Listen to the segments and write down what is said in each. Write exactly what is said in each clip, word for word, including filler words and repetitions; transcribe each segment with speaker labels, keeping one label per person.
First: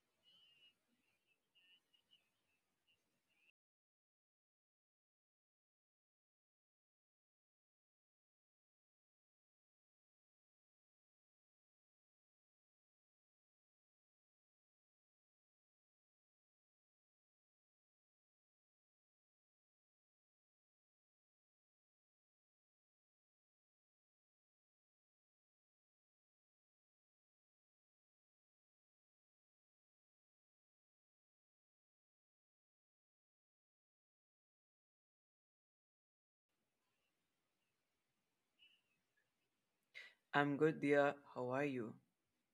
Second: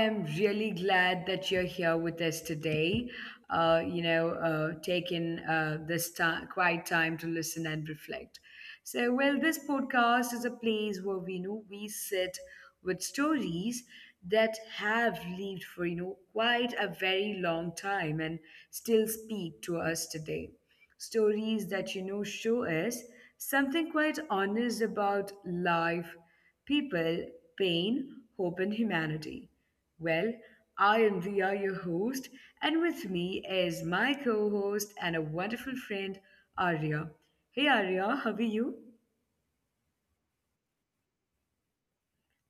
Speaker 1: am really glad that you're here with us today. Uh, you know, uh, taking uh, this time, quiet time to listen and reflect. So, well, this podcast is a place where we know we sit with stories that have lived for you know quite a very long time and still speak to us today, stories that you know show us something quite honest about life, people, pain, hope, and humanity. Well, I am Dia, your host, and with me is my co host and a wonderful friend, Arya. Hey Arya, how are you?
Speaker 2: I'm good, dear. How are you?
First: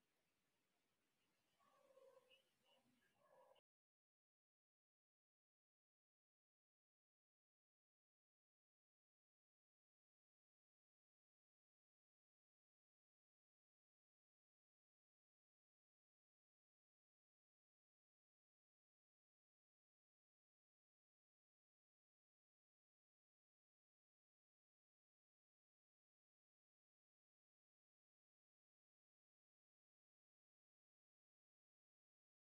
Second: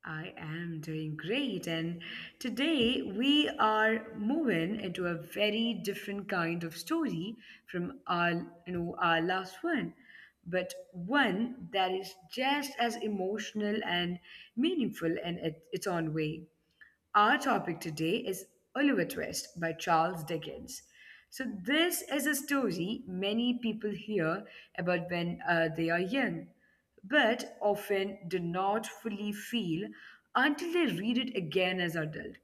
Speaker 1: I am doing great, and today we are moving into a very different kind of story from our, you know, our last one, but one that is just as emotional and meaningful in it, its own way. Our topic today is Oliver Twist by Charles Dickens. So, this is a story many people hear about when uh, they are young, but often do not fully feel until they read it again as adult.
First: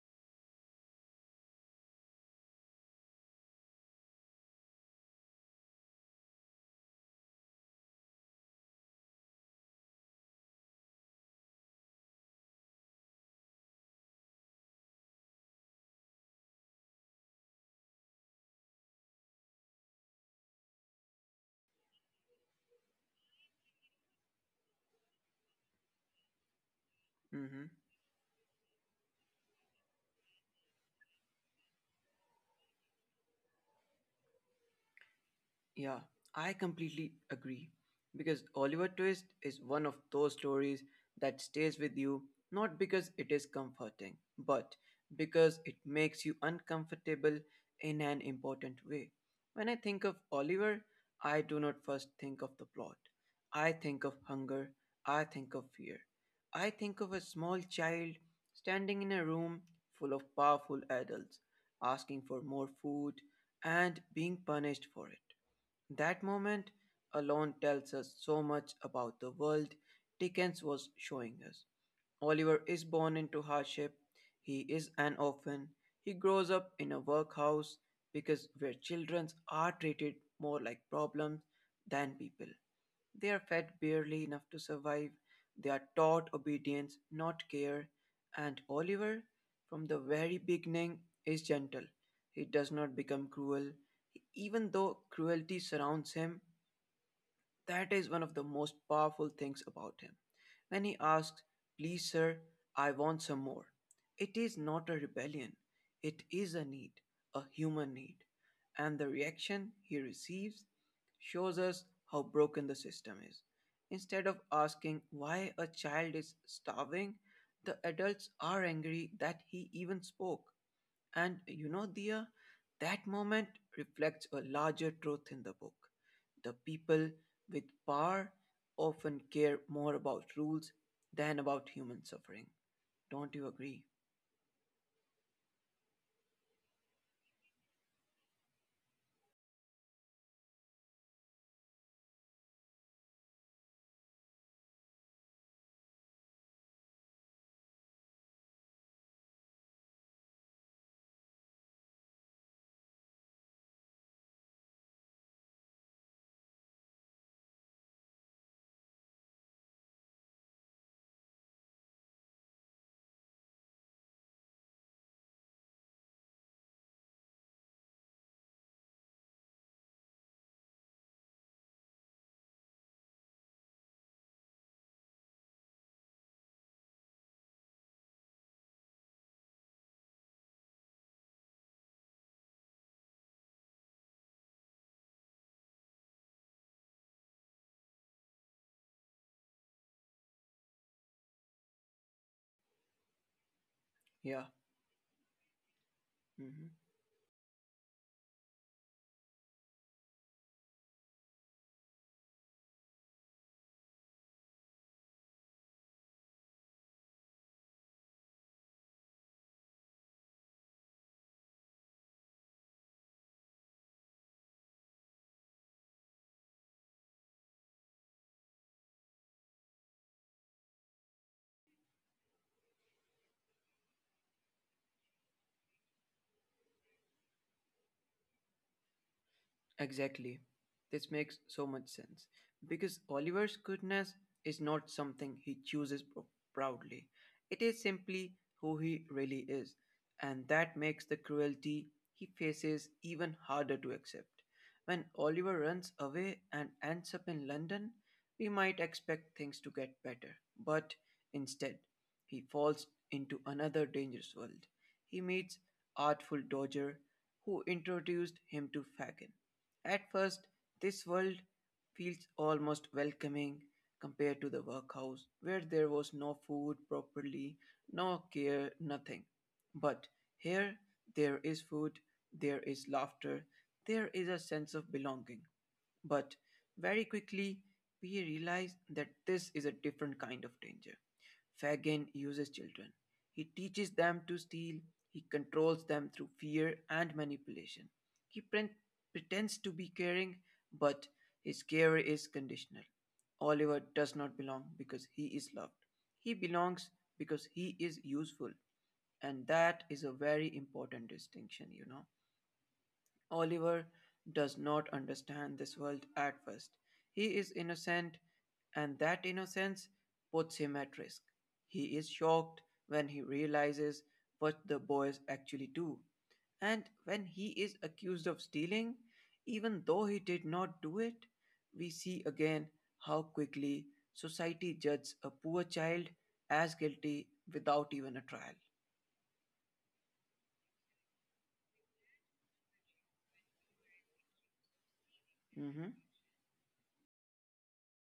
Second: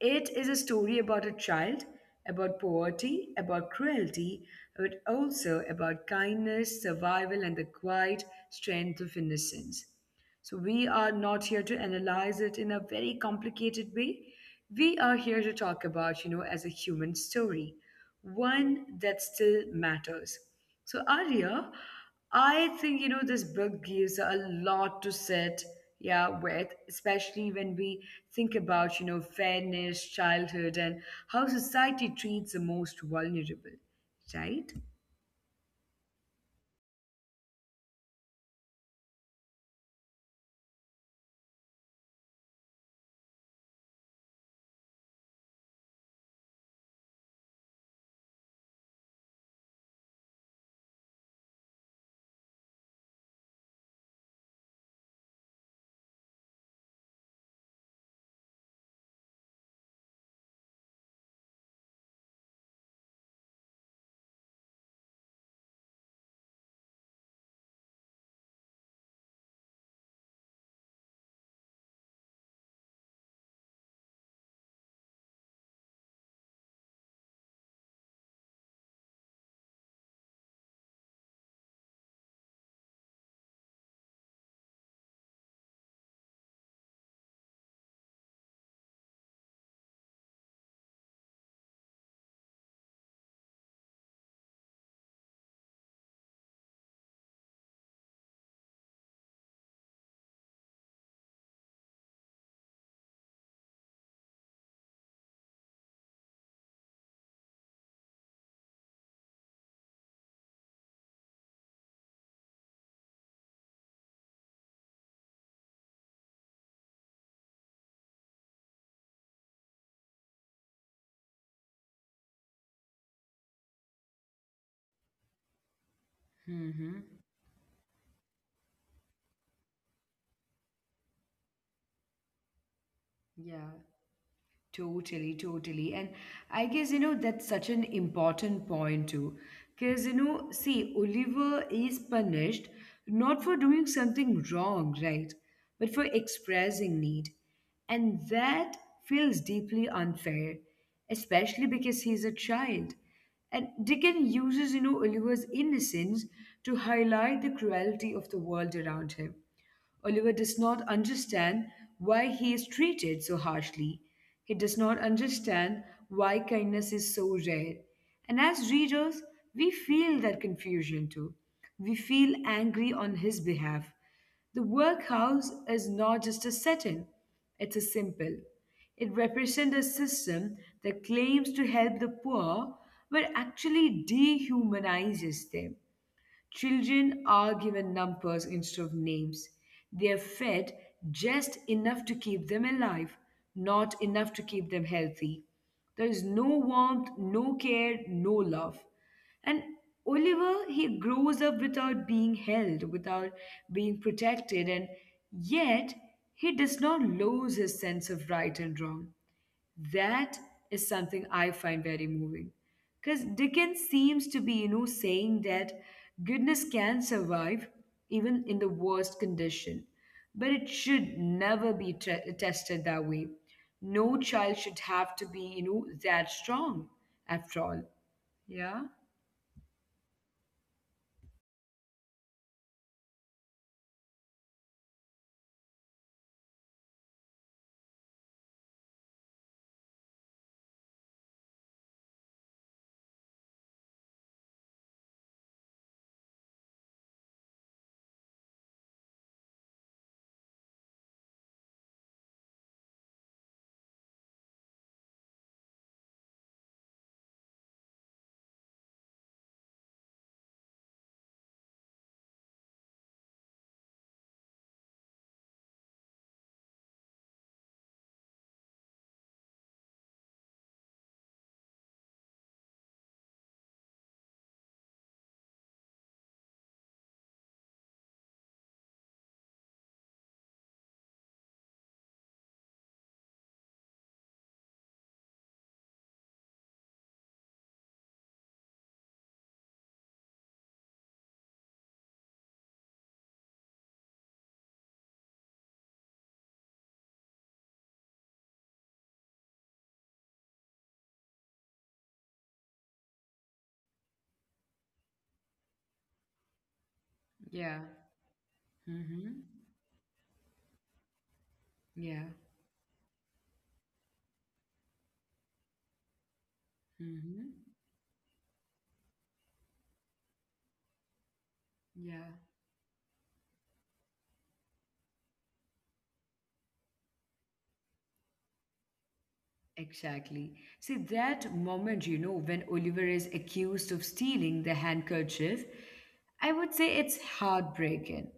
Speaker 1: It is a story about a child, about poverty, about cruelty, but also about kindness, survival, and the quiet strength of innocence. So we are not here to analyze it in a very complicated way. We are here to talk about, you know, as a human story, one that still matters. So Arya, I think, you know, this book gives a lot to sit, yeah, with, especially
Speaker 2: Mhm.
Speaker 1: when we think about, you know, fairness, childhood, and how society treats the most vulnerable, right?
Speaker 2: Yeah, I completely agree. Because Oliver Twist is one of those stories that stays with you not because it is comforting, but because it makes you uncomfortable in an important way. When I think of Oliver, I do not first think of the plot. I think of hunger. I think of fear. I think of a small child standing in a room full of powerful adults, asking for more food and being punished for it. That moment alone tells us so much about the world Dickens was showing us. Oliver is born into hardship, he is an orphan, he grows up in a workhouse because where children are treated more like problems than people. They are fed barely enough to survive. They are taught obedience, not care. And Oliver, from the very beginning, is gentle. He does not become cruel, even though cruelty surrounds him. That is one of the most powerful things about him. When he asks, "Please, sir, I want some more," it is not a rebellion, it is a need, a human need. And the reaction he receives shows us how broken the system is. Instead of asking why a child is starving, the adults are angry that he even spoke. And you know, Dia, that moment reflects a larger truth in the book. The
Speaker 1: Mm-hmm.
Speaker 2: people with power often care more about rules than about human suffering. Don't you
Speaker 1: Yeah.
Speaker 2: agree?
Speaker 1: Totally, totally. And I guess, you know, that's such an important point too. Because, you know, see, Oliver is punished not for doing something wrong, right? But for expressing need. And that feels deeply unfair, especially because he's a child. And Dickens uses, you know, Oliver's innocence to highlight the cruelty of the world around him. Oliver does not understand why he is treated so harshly. He does not understand why kindness is so rare. And as readers, we feel that confusion too. We feel angry on his behalf. The workhouse is not just a setting, it's a symbol. It represents a system that claims to help the poor but actually dehumanizes them. Children are given numbers instead of names. They are fed just enough to keep them alive, not enough
Speaker 2: Yeah.
Speaker 1: to keep them healthy. There is no
Speaker 2: Hmm.
Speaker 1: warmth, no care, no love. And Oliver, he grows up without being held, without being protected, and yet he does not lose his sense of right and wrong. That is something I find very moving. Because Dickens seems to be, you know, saying that goodness can survive even in the worst condition, but it should never be tre- tested that way. No child should have to be, you know, that strong after all. Yeah,
Speaker 2: Exactly. This makes so much sense. Because Oliver's goodness is not something he chooses pr- proudly, it is simply who he really is. And that makes the cruelty he faces even harder to accept. When Oliver runs away and ends up in London, we might expect things to get better. But instead, he falls into another dangerous world. He meets Artful Dodger, who introduced him to Fagin. At first, this world feels almost welcoming compared to the workhouse, where there was no food properly, no care, nothing. But here, there is food, there is laughter, there is a sense of belonging. But very quickly, we realize that this is a different kind of danger. Fagin uses children. He teaches them to steal, he controls them through fear and manipulation. He pre- pretends to be caring, but his care is conditional. Oliver does not belong because he is loved. He belongs because he is useful. And that is a very important distinction, you know. Oliver does not understand this world at first. He is
Speaker 1: Yeah.
Speaker 2: innocent, and that
Speaker 1: Mm-hmm.
Speaker 2: innocence puts him at risk. He is
Speaker 1: yeah,
Speaker 2: shocked when he realizes what the boys actually do. And when
Speaker 1: Mm-hmm.
Speaker 2: he is accused of stealing, even though he did not do it, we see
Speaker 1: yeah.
Speaker 2: again how quickly society judges a poor child as guilty without even a trial.
Speaker 1: Exactly. See, that moment, you know, when Oliver is accused of stealing the handkerchief,
Speaker 2: Hmm.
Speaker 1: I would say it's heartbreaking.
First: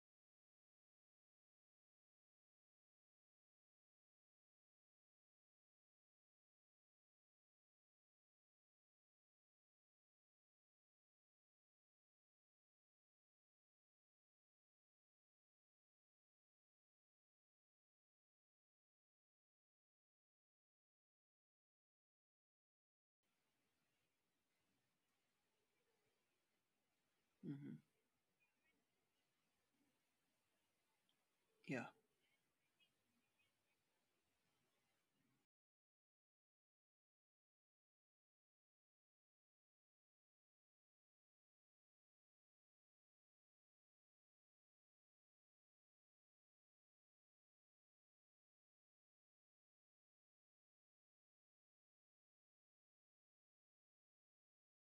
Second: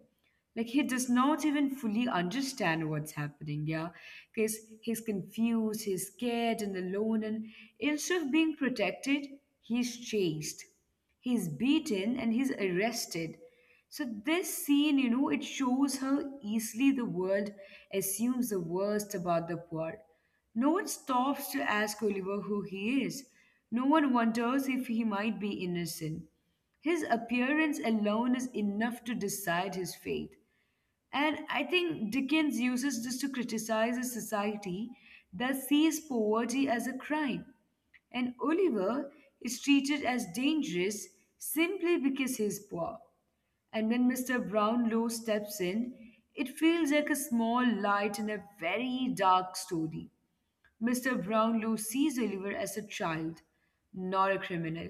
Speaker 1: Like, he does not even fully understand what's happening, yeah? Because he's confused, he's scared and alone, and instead of being protected, he's chased, he's beaten, and he's arrested. So this scene, you know, it shows how easily the world assumes the worst about the poor. No one stops to ask Oliver who he is. No one wonders if he might be innocent. His appearance
Speaker 2: Hmm.
Speaker 1: alone is enough to decide his fate. And I
Speaker 2: Yeah,
Speaker 1: think Dickens uses this to criticize a society that sees poverty as a crime. And Oliver is treated as dangerous simply because he's poor. And when Mister Brownlow steps in, it feels like a small light in a very dark story. Mister Brownlow sees Oliver as a child, not a criminal.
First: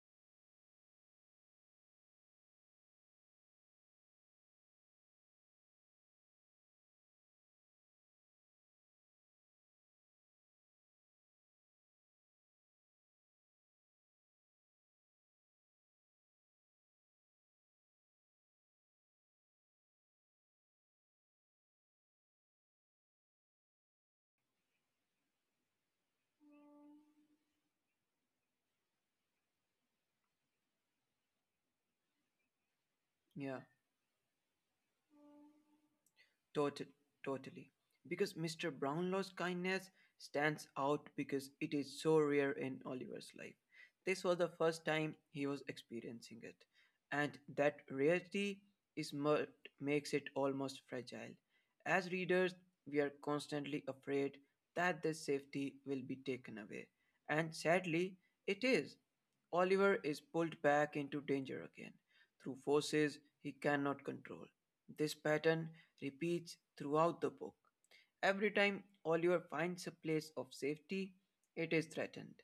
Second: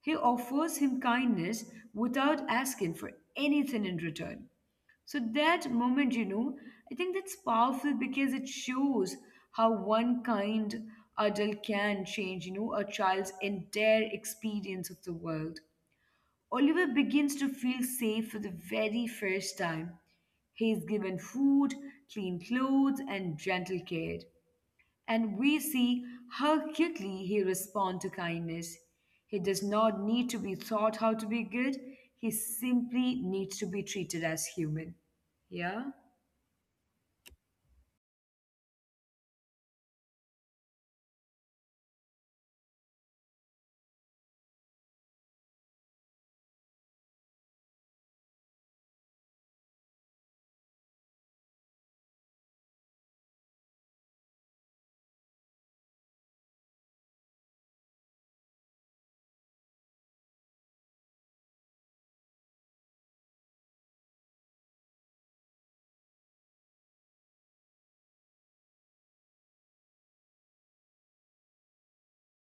Speaker 1: He offers him kindness without asking for anything in return. So, that moment, you know, I think that's powerful because it shows how one kind adult can change, you know, a child's entire experience of the world. Oliver begins to feel safe for the very first time. He is given food, clean clothes, and gentle care. And we see how quickly he responds to kindness. He does not need to be taught how to be good, he simply needs
Speaker 2: yeah.
Speaker 1: to be treated as human. Yeah?
Speaker 2: Total, totally. Because mister Brownlow's kindness stands out because it is so rare in Oliver's life. This was the first time he was experiencing it, and that rarity is what makes it almost fragile. As readers, we are constantly afraid that this safety will be taken away, and sadly, it is. Oliver is pulled back into danger again through forces he cannot control, this pattern repeats throughout the book. Every time Oliver finds a place of safety, it is threatened.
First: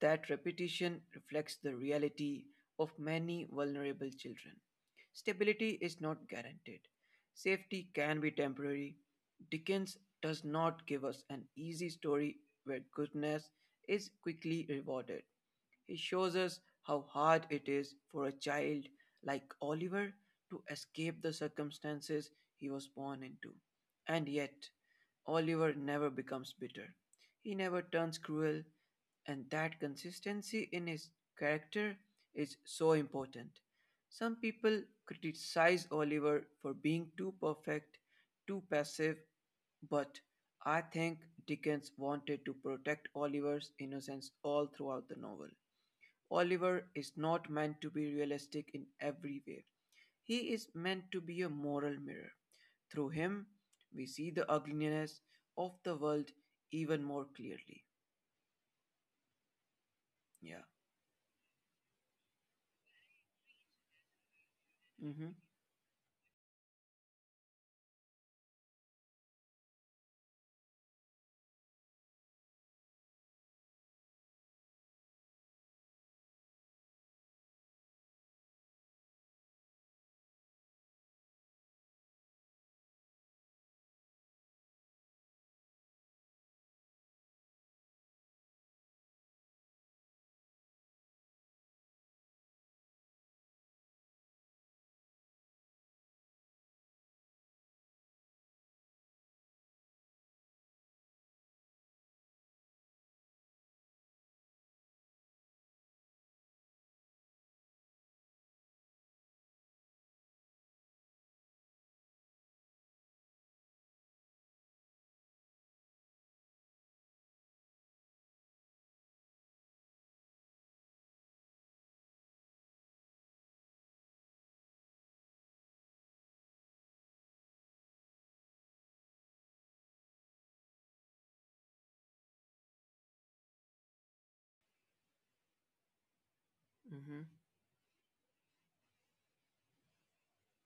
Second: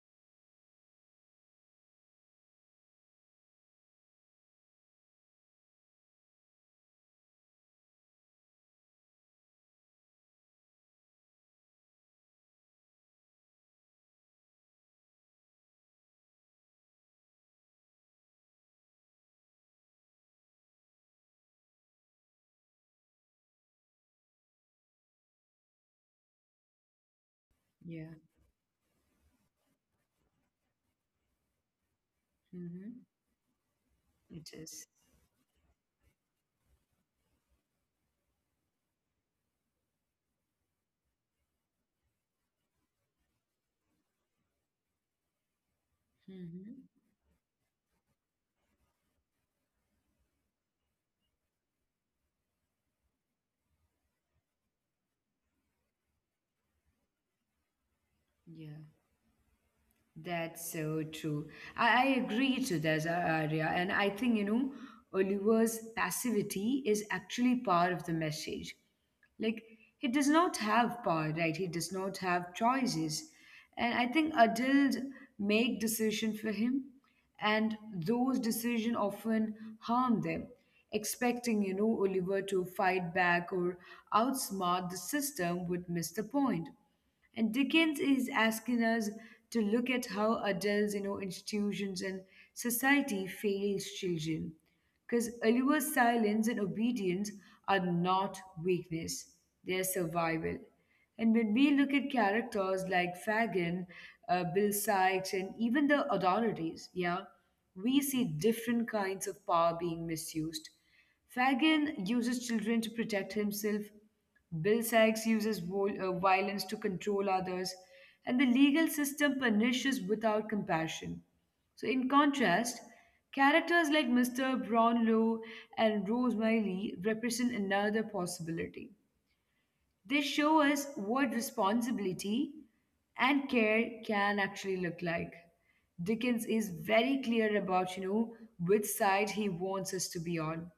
Speaker 2: That repetition reflects the reality of many vulnerable children. Stability is not guaranteed. Safety can be temporary. Dickens does not give us an easy story where goodness is quickly rewarded. He shows us how hard it is for a child like Oliver to escape the circumstances he was born into. And yet, Oliver never becomes bitter. He never
Speaker 1: Yeah.
Speaker 2: turns cruel, and that consistency in his character is so
Speaker 1: Mm-hmm.
Speaker 2: important. Some
Speaker 1: It
Speaker 2: people
Speaker 1: is.
Speaker 2: criticize Oliver for being too perfect, too passive, but I think Dickens wanted to protect Oliver's innocence all throughout the novel.
Speaker 1: Mm-hmm.
Speaker 2: Oliver is not meant to be realistic in every way. He is meant to be a moral mirror. Through him, we see the ugliness of the world even more clearly.
Speaker 1: Yeah.
Speaker 2: Yeah.
Speaker 1: That's so true. I, I agree to that, uh, Arya. And I think, you know,
Speaker 2: Mm-hmm.
Speaker 1: Oliver's passivity is actually part of the message. Like, he does not have power, right? He does not have choices. And I think adults make decisions for him, and those decisions often harm them, expecting, you know, Oliver to fight back or outsmart the system would miss the point. And Dickens is asking us to look at how adults, you know, institutions and society fails children. Because Oliver's silence and obedience are not weakness, they are survival. And when we look at characters like Fagin, uh, Bill Sykes, and even the authorities, yeah, we see different kinds of power being misused. Fagin uses children to protect himself, Bill Sykes uses vol- uh, violence to control others, and the legal system punishes without compassion. So, in contrast, characters like Mister Brownlow and Rosemary Lee represent another possibility. They show us what responsibility and care can actually look like. Dickens is very
Speaker 2: Mm-hmm.
Speaker 1: clear about, you know, which side he wants us to be on.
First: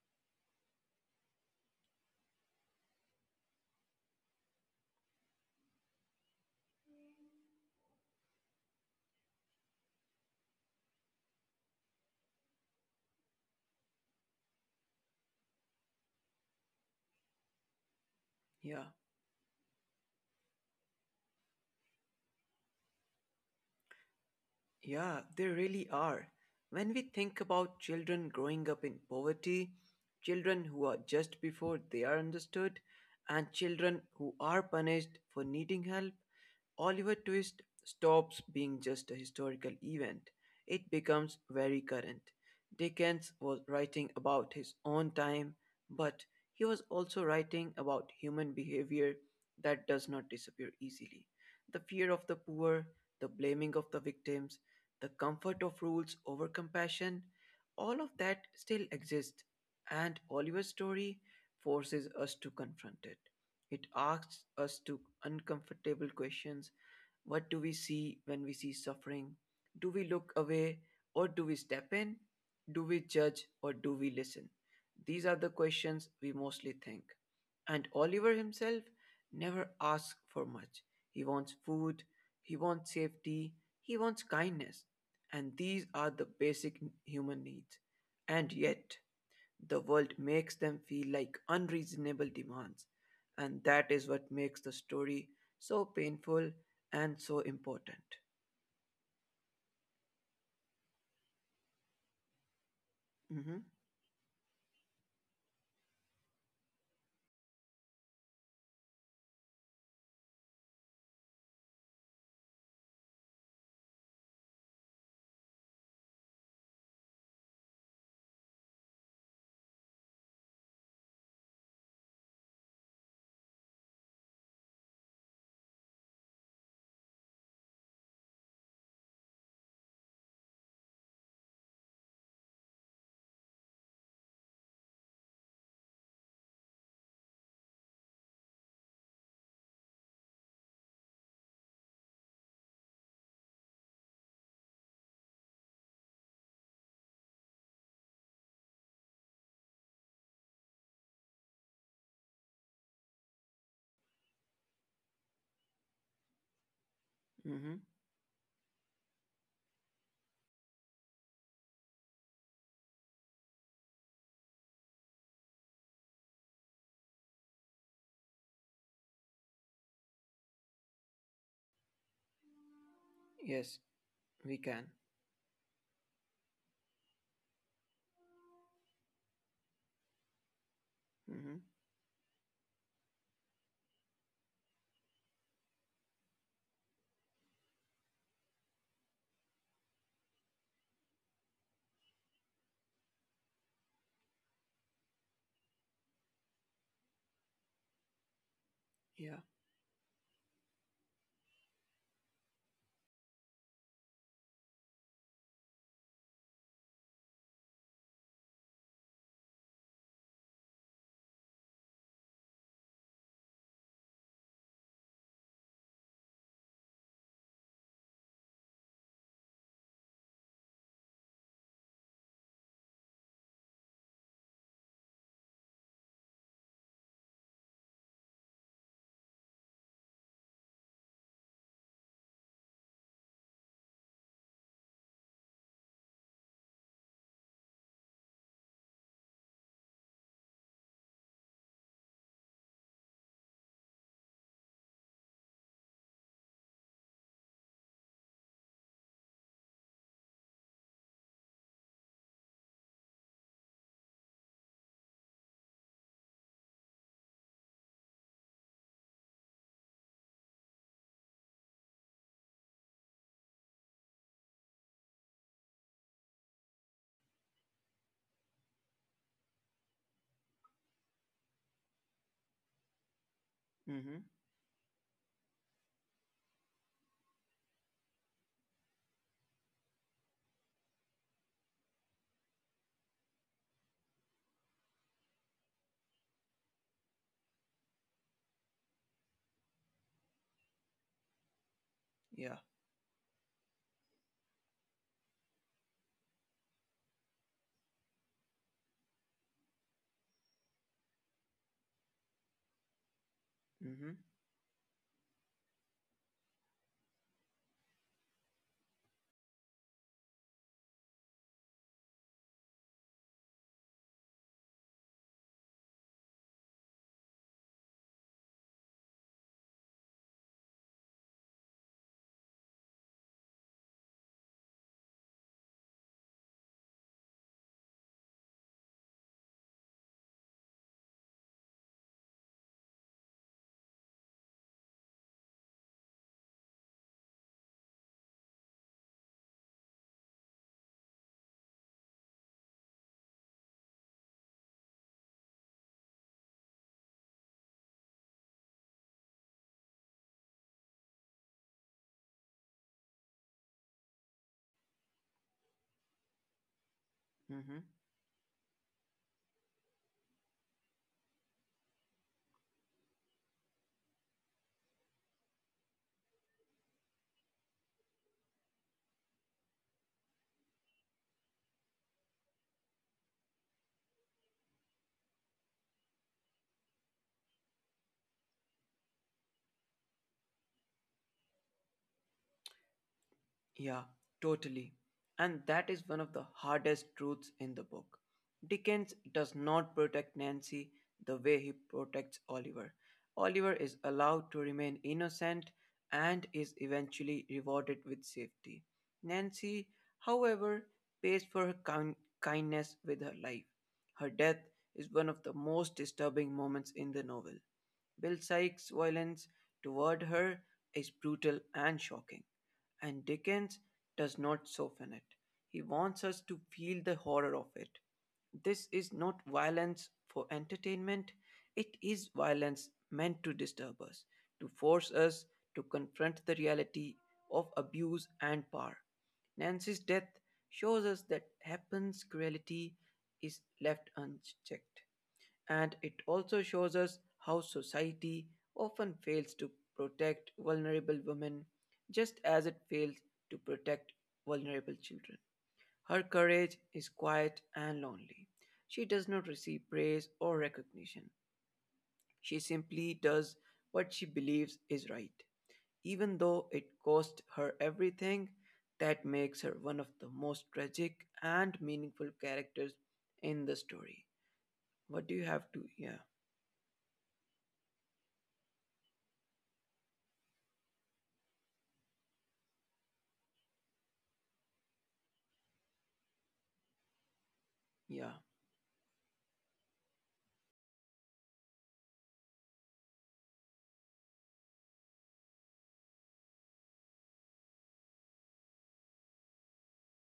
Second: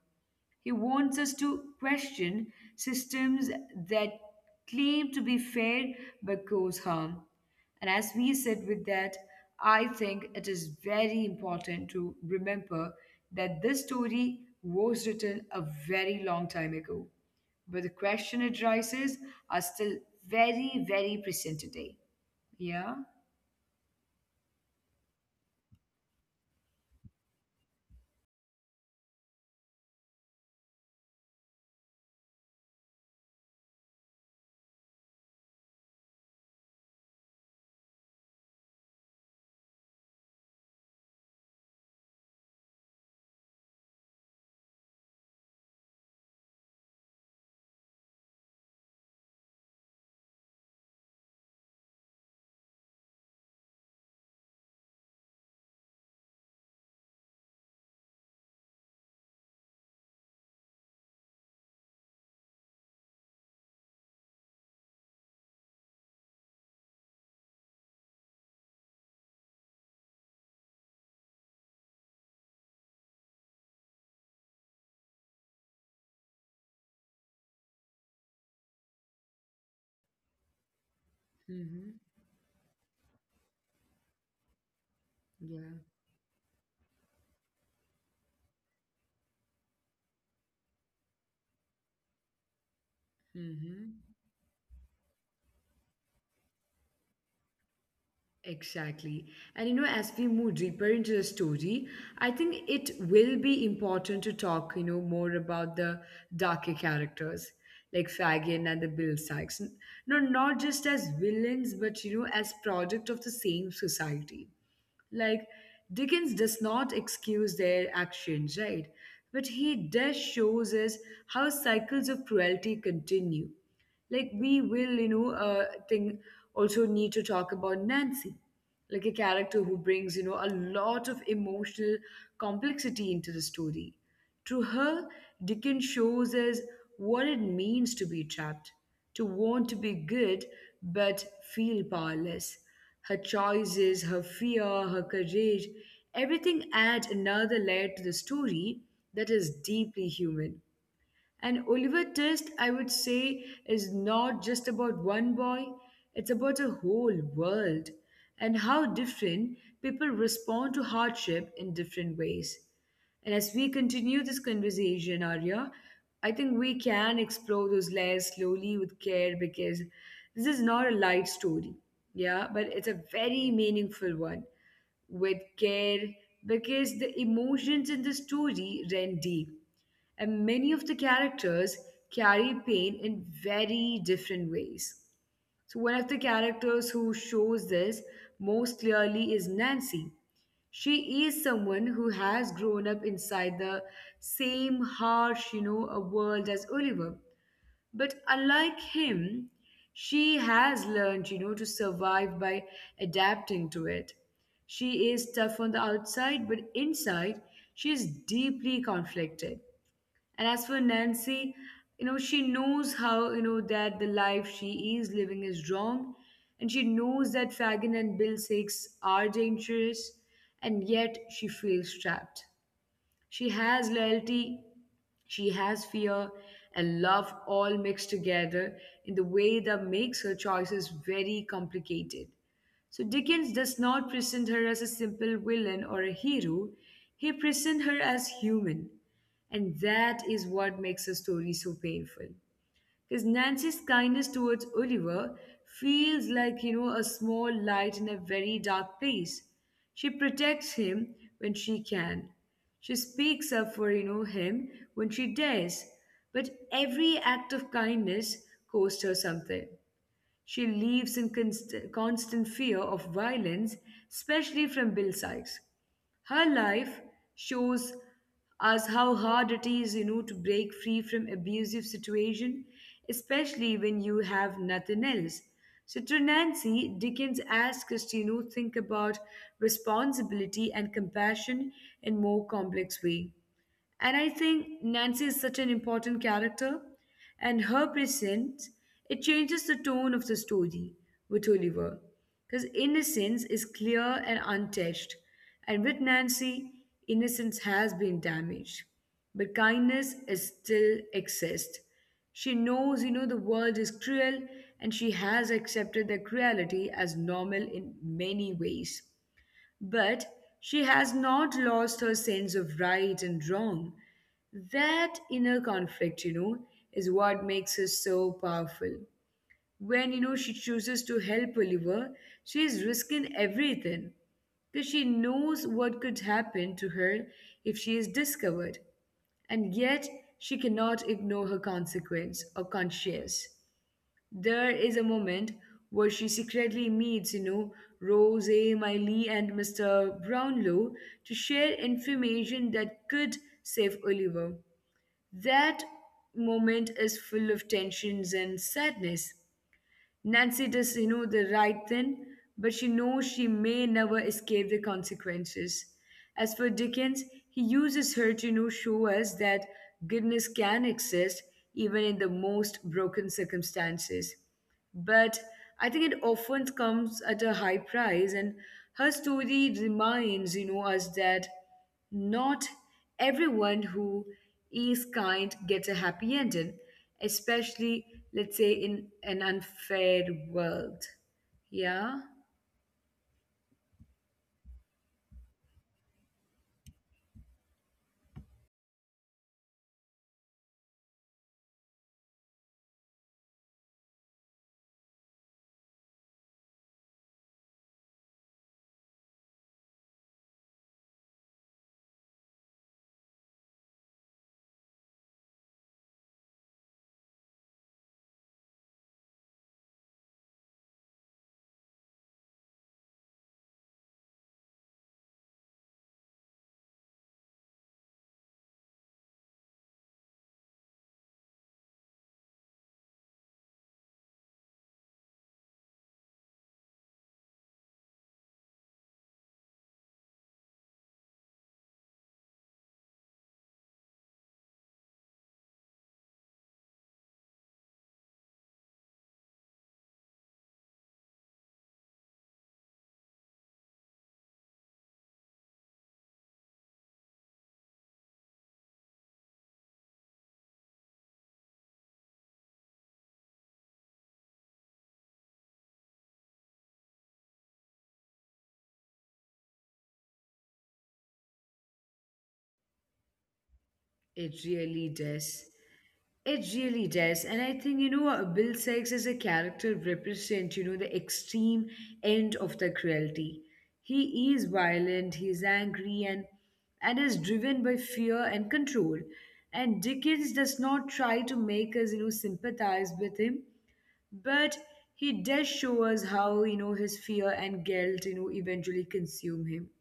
Speaker 1: He wants us to question systems that claim to be fair but cause harm. And as we said with that, I think it is very important to remember that this story was written a very long time ago. But the question it
Speaker 2: Yeah.
Speaker 1: raises are still very, very present today. Yeah?
Speaker 2: Yeah, they really are. When we think about children growing up in poverty, children who are just before they are understood, and children who are punished for needing help, Oliver Twist stops being just a historical event, it becomes very current. Dickens was writing about his own time, but he was also writing about human behavior that does not disappear easily. The fear of the poor, the blaming of the victims, the comfort of rules over compassion, all of that still exists, and Oliver's story forces us to confront it. It asks us to uncomfortable questions. What do we see when we see suffering? Do we look away or do we step in? Do we judge or do we listen? These are the questions we mostly think. And Oliver himself never asks for much. He wants
Speaker 1: Mm-hmm.
Speaker 2: food, he wants safety, he wants kindness. And
Speaker 1: Yeah.
Speaker 2: these are the basic human needs. And yet, the world makes them feel like unreasonable demands, and that
Speaker 1: Mm-hmm.
Speaker 2: is what makes the story so painful and so important.
Speaker 1: Exactly. And you know, as we move deeper into the story, I think it will
Speaker 2: Mm-hmm.
Speaker 1: be important to talk, you know, more about the darker characters like Fagin and the Bill Sykes. No, not just as villains, but you know, as product of the same society. Like, Dickens does not excuse their actions, right? But he does shows us how cycles of cruelty continue. Like, we will, you know, uh, think also need to talk about Nancy, like a character who brings, you know, a lot of emotional complexity into the story. To her, Dickens shows us what it means to be trapped, to want to be good but feel powerless. Her choices, her fear, her courage, everything adds another layer to the story that is deeply human. And Oliver Twist, I would say, is not just about one boy, it's about a whole
Speaker 2: Mm-hmm.
Speaker 1: world and how different people respond to hardship in different ways. And as we continue this conversation, Arya, I think we can explore those layers slowly with care because this is not a light story, yeah, but it's a very
Speaker 2: Yes,
Speaker 1: meaningful one
Speaker 2: we can.
Speaker 1: with care because the emotions in the story run deep and many of the
Speaker 2: Mm-hmm.
Speaker 1: characters carry pain in very different ways. So, one of the characters who shows this most clearly is Nancy. She is someone who has grown up inside the same harsh, you know, a world as Oliver. But unlike
Speaker 2: Yeah.
Speaker 1: him, she has learned, you know, to survive by adapting to it. She is tough on the outside, but inside, she is deeply conflicted. And as for Nancy, you know, she knows how, you know, that the life she is living is wrong. And she knows that Fagin and Bill Six are dangerous. And yet she feels trapped. She has loyalty, she has fear, and love all mixed together in the way that makes her choices very complicated. So Dickens does not present her as a simple villain or a hero, he presents her as human. And that is what makes her story so painful. Because Nancy's kindness towards Oliver feels like, you know, a small light in a very dark place. She protects him when she can. She speaks up for, you know, him when she dares. But every act of kindness costs her something. She lives in const- constant fear of violence, especially from Bill Sykes. Her life shows us how hard it is, you know, to break free from abusive situation, especially when
Speaker 2: Mm-hmm.
Speaker 1: you have nothing else. So to Nancy, Dickens asks us to, you know, think about responsibility and compassion in more complex way. And I think Nancy is such an important character, and her presence it changes the tone of the story with Oliver,
Speaker 2: Yeah.
Speaker 1: because innocence is clear and untouched, and with Nancy, innocence has been damaged, but kindness is still exists. She knows, you know, the world is
Speaker 2: Mm-hmm.
Speaker 1: cruel, and she has accepted the cruelty as normal in many ways. But she has not lost her sense of right and wrong. That inner conflict, you know, is what makes her so powerful. When, you know, she chooses to help Oliver, she is risking everything because she knows what could happen to her if she is discovered. And yet, she cannot ignore her consequence or conscience. There is a moment where she secretly meets, you know, Rose Miley and mister Brownlow to share information that could save Oliver. That moment is full of tensions and sadness. Nancy does, you know, the right thing, but she knows she may never escape the consequences. As for Dickens, he
Speaker 2: Mm-hmm.
Speaker 1: uses her to, you know, show us that goodness can exist even in the most broken circumstances, but I think it often comes at a high price. And her story reminds you know us that not everyone who is kind gets a happy ending, especially, let's say, in an unfair world. Yeah.
Speaker 2: Yeah, totally. And that is one of the hardest truths in the book. Dickens does not protect Nancy the way he protects Oliver. Oliver is allowed to remain innocent and is eventually rewarded with safety. Nancy, however, pays for her kin- kindness with her life. Her death is one of the most disturbing moments in the novel. Bill Sykes' violence toward her is brutal and shocking, and Dickens does not soften it. He wants us to feel the horror of it. This is not violence for entertainment, it is violence meant to disturb us, to force us to confront the reality of abuse and power. Nancy's death shows us that Heppen's cruelty is left unchecked, and it also shows us how society often fails to protect vulnerable women just as it fails to protect vulnerable children. Her courage is quiet and lonely. She does not receive praise or recognition. She simply does what she believes is right, even though it cost her everything. That makes her one of the most tragic and meaningful characters in the story.
Speaker 1: It
Speaker 2: What
Speaker 1: really
Speaker 2: do you have to?
Speaker 1: does.
Speaker 2: Yeah,
Speaker 1: It really does. And I think, you know, uh, Bill Sykes as a character represents, you know, the extreme end of the cruelty. He is violent, he's angry, and and is driven by
Speaker 2: yeah.
Speaker 1: fear and control. And Dickens does not try to make us, you know, sympathize with him, but he does show us how, you know, his fear and guilt, you know, eventually consume him.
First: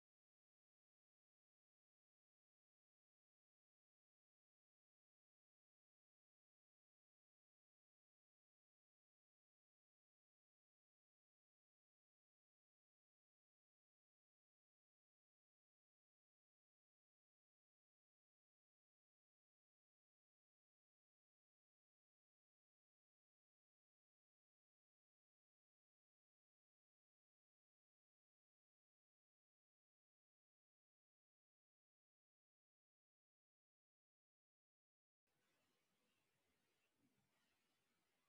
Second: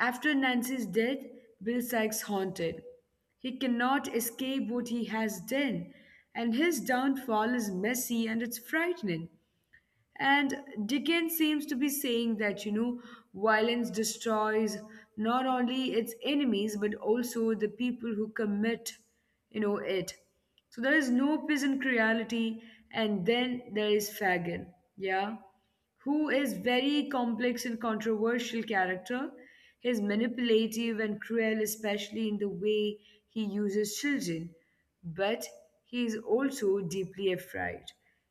Speaker 1: After Nancy's death, Bill Sykes haunted. He cannot escape what he has done, and his downfall is messy and it's frightening. And Dickens seems to be saying that, you know, violence destroys not only its enemies but also the people who commit, you know, it. So there is no peace in reality, and then there is Fagin. Yeah, who is very complex and controversial character. He's manipulative and cruel, especially in the way he uses children, but he is also deeply afraid.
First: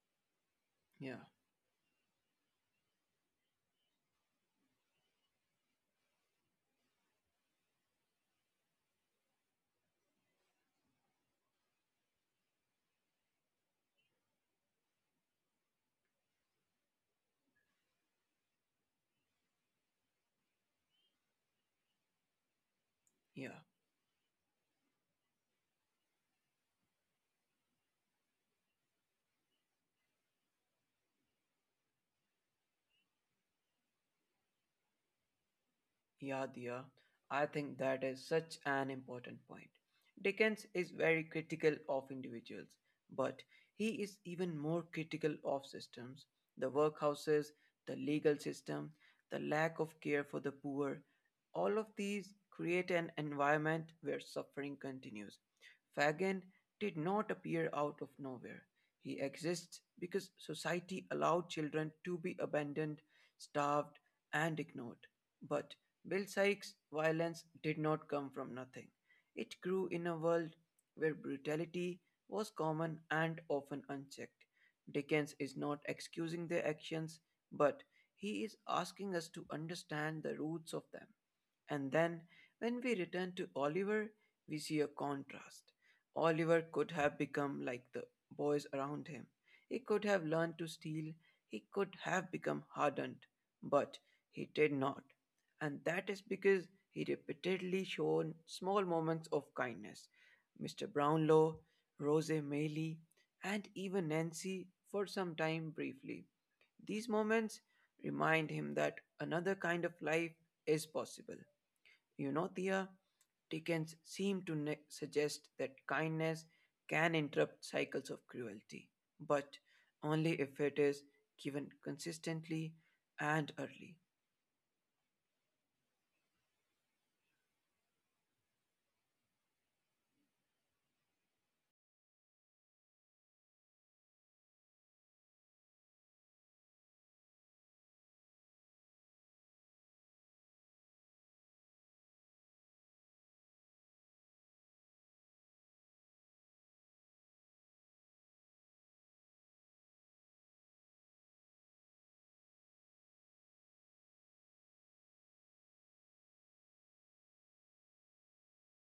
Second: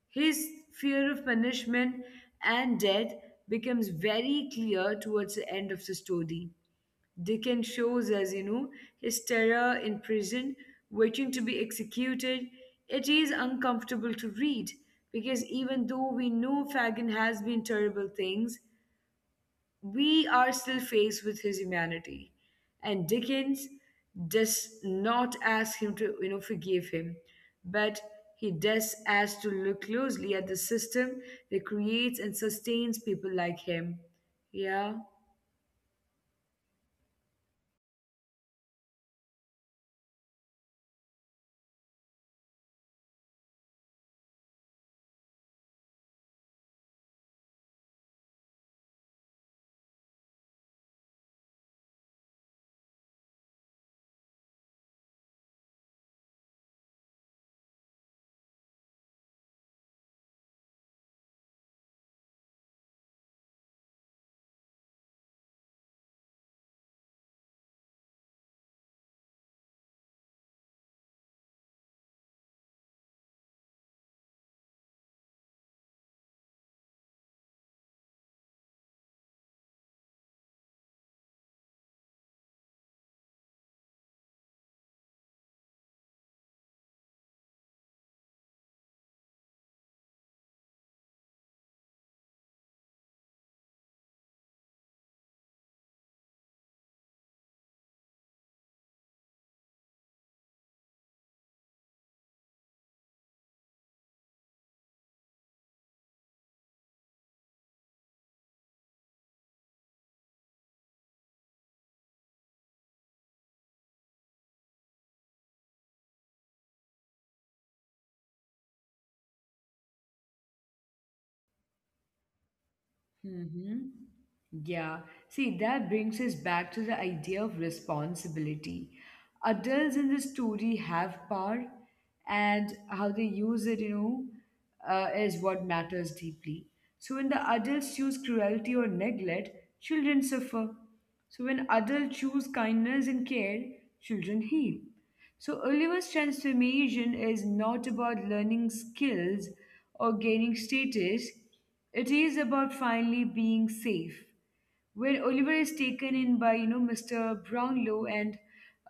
Speaker 1: His fear
Speaker 2: Yeah.
Speaker 1: of punishment and death becomes very clear towards the end of the story. Dickens shows us, you know, his terror in prison, waiting to be executed. It is uncomfortable to read because even though we know Fagin has been terrible things, we are still faced with his humanity. And
Speaker 2: Yeah.
Speaker 1: Dickens does not ask him to, you know, forgive him, but he does ask to look closely at the system that creates and sustains people like him. Yeah.
Speaker 2: Yeah, dear. I think that is such an important point. Dickens is very critical of individuals, but he is even more critical of systems, the workhouses, the legal system, the lack of care for the poor. All of these create an environment where suffering continues. Fagin did not appear out of nowhere. He exists because society allowed children to be abandoned, starved, and ignored. But Bill Sykes' violence did not come from nothing. It grew in a world where brutality was common and often unchecked. Dickens is not excusing their actions, but he is asking us to understand the roots of them. And then, when we return to Oliver, we see a contrast. Oliver could have become like the boys around him. He could have learned to steal. He could have become hardened. But he did not, and that is because he repeatedly shown small moments of kindness. mister Brownlow, Rose Mailey, and even Nancy for some time briefly. These moments remind him that another kind of life is possible. You know, Thea, Dickens seemed to ne- suggest that kindness can interrupt cycles of cruelty, but only if it is given consistently and
Speaker 1: Mm-hmm.
Speaker 2: early.
Speaker 1: Yeah. See, that brings us back to the idea of responsibility. Adults in the story have power, and how they use it, you know, uh, is what matters deeply. So, when the adults choose cruelty or neglect, children suffer. So, when adults choose kindness and care, children heal. So Oliver's transformation is not about learning skills or gaining status. It is about finally being safe. When Oliver is taken in by, you know, mister Brownlow and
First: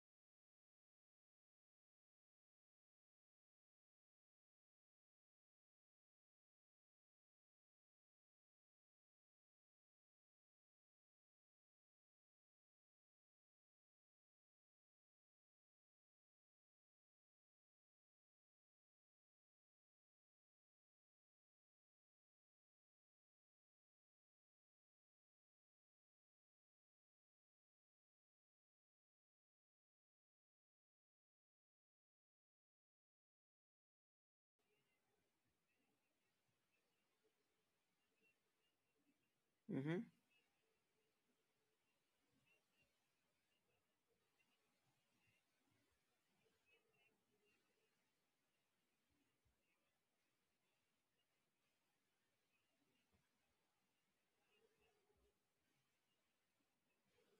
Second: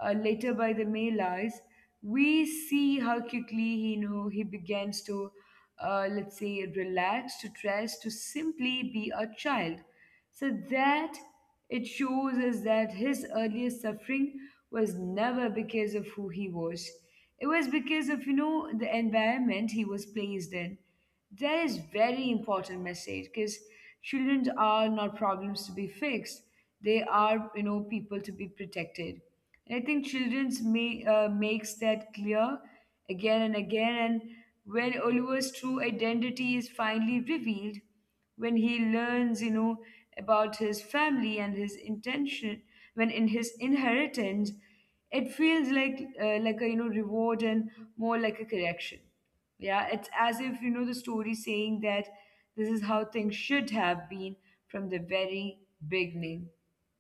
Speaker 1: uh, later by the Malays, we see how quickly he you know he begins to, uh, let's say, relax, to trust, to simply be a child. So that it shows us that his earliest suffering was never because of who he was. It was because of, you know, the environment he was placed in. That is very important message because children are not problems to be fixed. They are, you know, people to be protected. And I think children's may, uh, makes that clear again and again. And when Oliver's true identity is finally revealed, when he learns, you know,
Speaker 2: Mm-hmm.
Speaker 1: about his family and his intention, when in his inheritance, it feels like uh, like a you know reward and more like a correction. Yeah, it's as if you know the story saying that this is how things should have been from the very beginning.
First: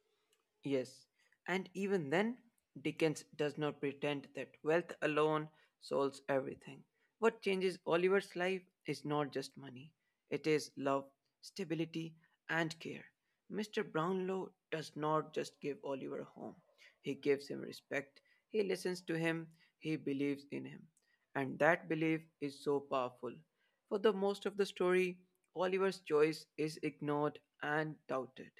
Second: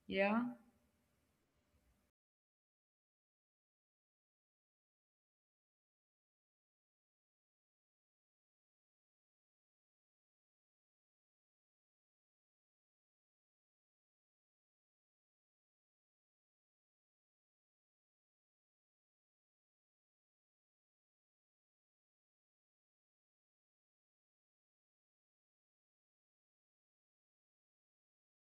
Speaker 1: Yeah,
Speaker 2: Yes, and even then, Dickens does not pretend that wealth alone solves everything. What changes Oliver's life is not just money, it is love, stability, and care. mister Brownlow does not just give Oliver a home, he gives him respect, he listens to him, he believes in him. And that belief is so powerful. For the most of the story, Oliver's choice is ignored and doubted.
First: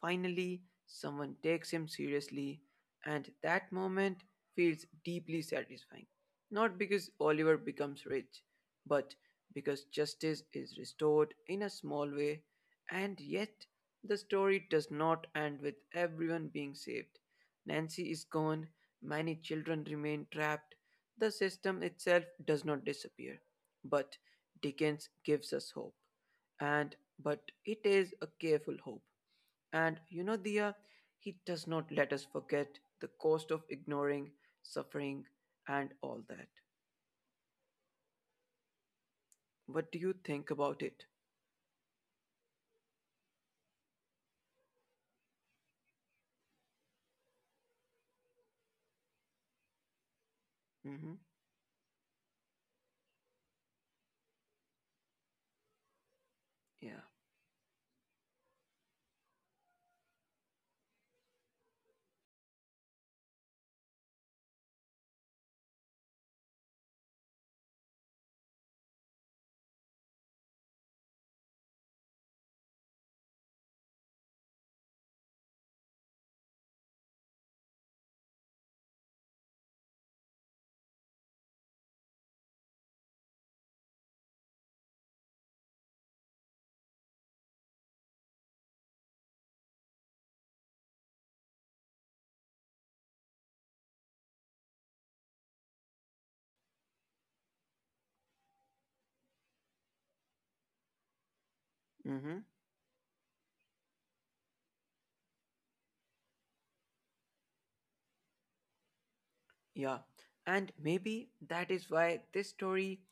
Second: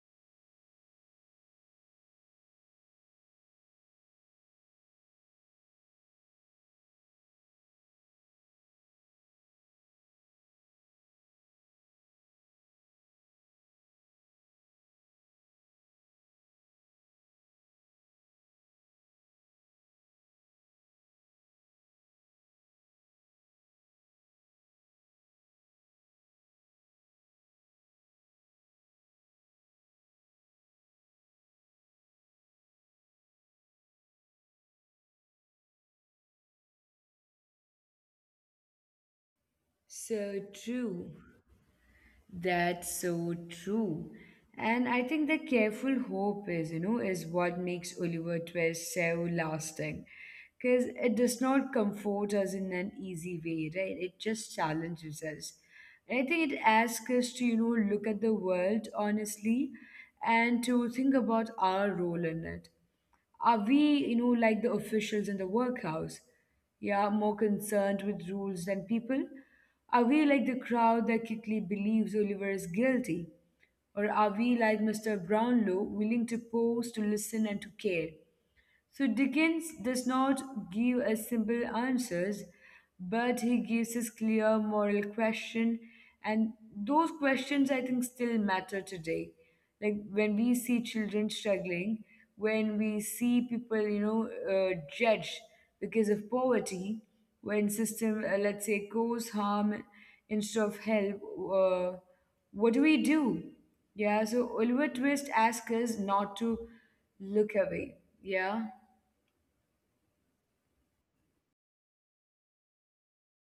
Speaker 2: Finally, someone takes him seriously, and that moment feels deeply satisfying. Not because Oliver becomes rich, but because justice is restored in a small way, and yet the story does not end with everyone being saved. Nancy is gone, many children remain trapped, the system itself does not disappear. But Dickens gives us hope, and but it is a careful hope, and you know, Dia, he does not let us forget the cost of ignoring, suffering, and all that. What do you think
Speaker 1: so
Speaker 2: about it?
Speaker 1: true. That's so true. And I think the careful hope is, you know, is what makes Oliver Twist so lasting. Because it does
Speaker 2: Mm-hmm.
Speaker 1: not comfort us in an easy way, right? It just challenges us. And I think it asks us
Speaker 2: Yeah.
Speaker 1: to, you know, look at the world honestly and to think about our role in it. Are we, you know, like the officials in the workhouse? Yeah, more concerned with rules than people? Are we like the crowd that quickly believes Oliver is guilty? Or are we like mister Brownlow, willing to pose, to listen, and to care? So Dickens does not give us simple answers, but he gives us clear moral question, and those questions I think still matter today. Like when we see children struggling, when we see people, you know, uh, judged because of poverty, when system, uh, let's say, cause harm instead of help, uh,
Speaker 2: Mm-hmm.
Speaker 1: what do we do? Yeah, so Oliver Twist asks us not to look away. Yeah.
Speaker 2: Yeah, and maybe that is why this story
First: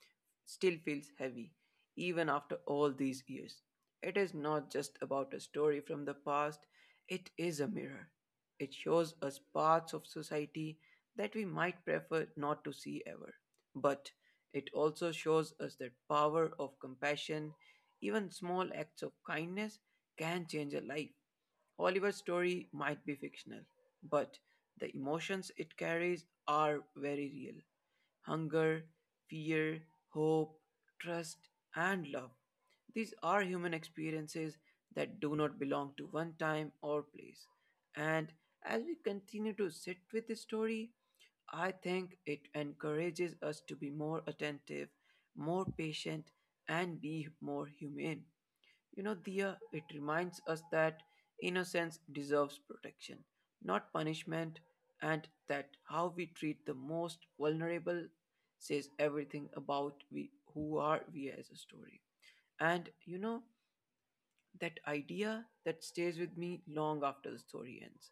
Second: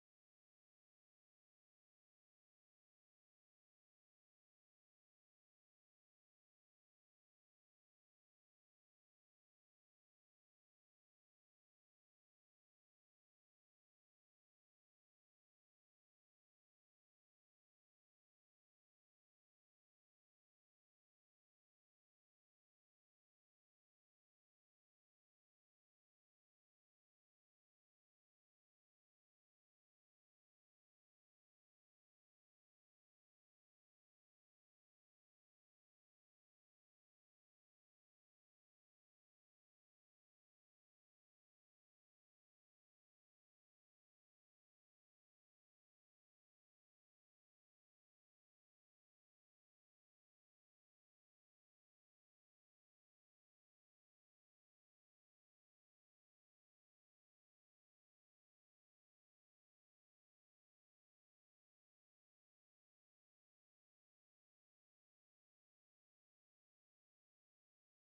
Speaker 2: still feels heavy, even after all these years. It is not just about a story from the past, it is a mirror. It shows us parts of society that we might prefer not to see ever. But it also shows us that power of compassion, even small acts of kindness, can change a life. Oliver's story might be fictional, but the emotions it carries are very real, hunger, fear, hope, trust, and love. These are human experiences that do not belong to one time or place. And as we continue to sit with the story, I think it encourages us to be more attentive, more patient, and be more humane. You know, Dia, it reminds us that innocence deserves protection, not punishment, and that how we treat the most vulnerable says everything about we who are we as a story. And you know, that idea that stays with me long after the story ends.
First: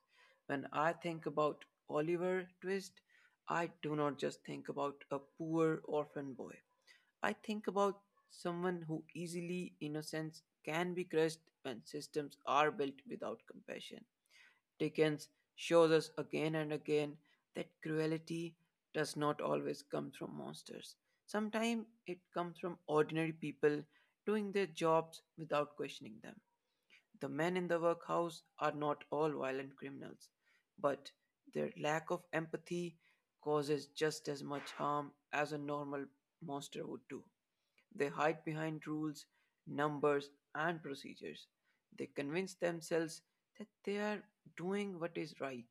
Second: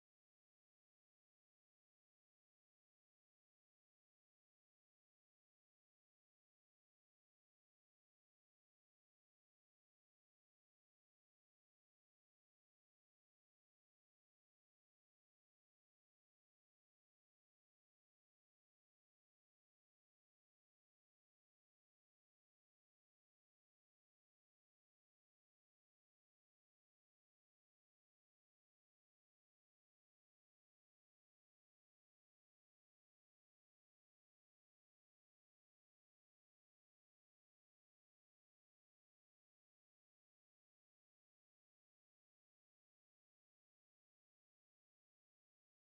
Speaker 2: When I think about Oliver Twist, I do not just think about a poor orphan boy. I think about someone who easily, innocence can be crushed when systems are built without compassion. Dickens shows us again and again that cruelty does not always come from monsters. Sometimes it comes from ordinary people doing their jobs without questioning them. The men in the workhouse are not all violent criminals, but their lack of empathy causes just as much harm as a normal monster would do. They hide behind rules, numbers, and procedures. They convince themselves that they are doing what is right,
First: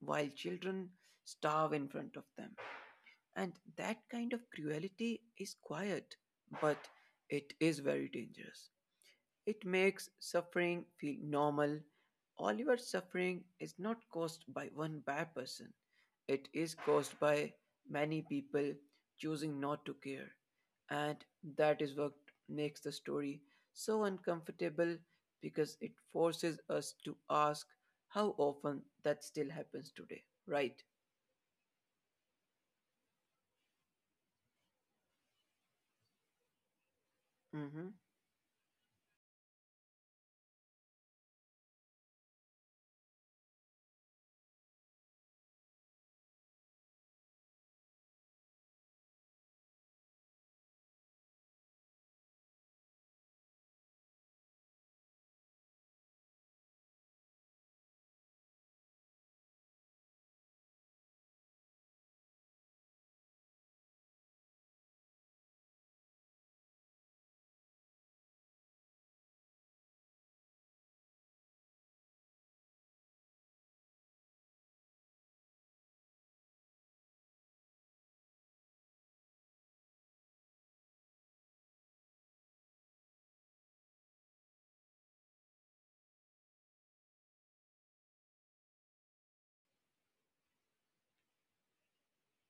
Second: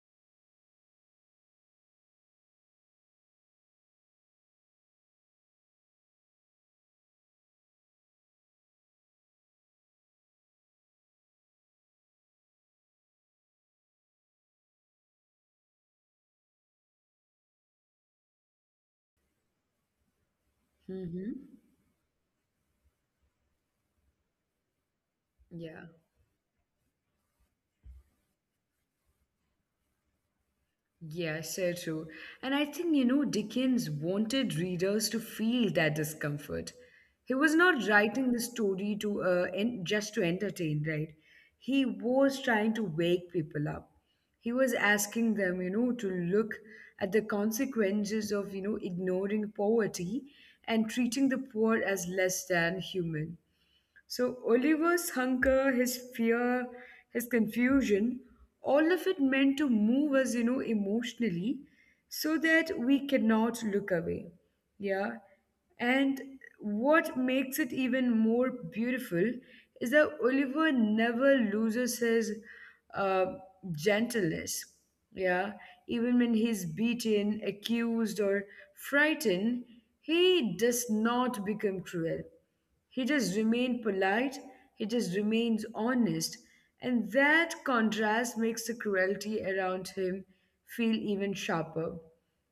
Speaker 2: while children starve in front of them. And that kind of cruelty is quiet, but it is very dangerous. It makes suffering feel normal. All your suffering is not caused by one bad person, it is caused by many people choosing not to care. And
Speaker 1: Mm-hmm.
Speaker 2: that is what makes the story so uncomfortable because
Speaker 1: Yeah.
Speaker 2: it forces us to ask how often that still happens today, right?
Speaker 1: Yeah, so true. And I think, you know, Dickens wanted readers to feel that discomfort. He was not
Speaker 2: Mm-hmm.
Speaker 1: writing the story to uh, en- just to entertain, right? He was trying to wake people up. He was asking them, you know, to look at the consequences of, you know, ignoring poverty and treating the poor as less than human. So Oliver's hunger, his fear, his confusion, all of it meant to move us, you know, emotionally so that we cannot look away. Yeah. And what makes it even more beautiful is that Oliver never loses his uh, gentleness. Yeah. Even when he's beaten, accused, or frightened, he does not become cruel, he just remained polite, he just remains honest, and that contrast makes the cruelty around him feel even sharper.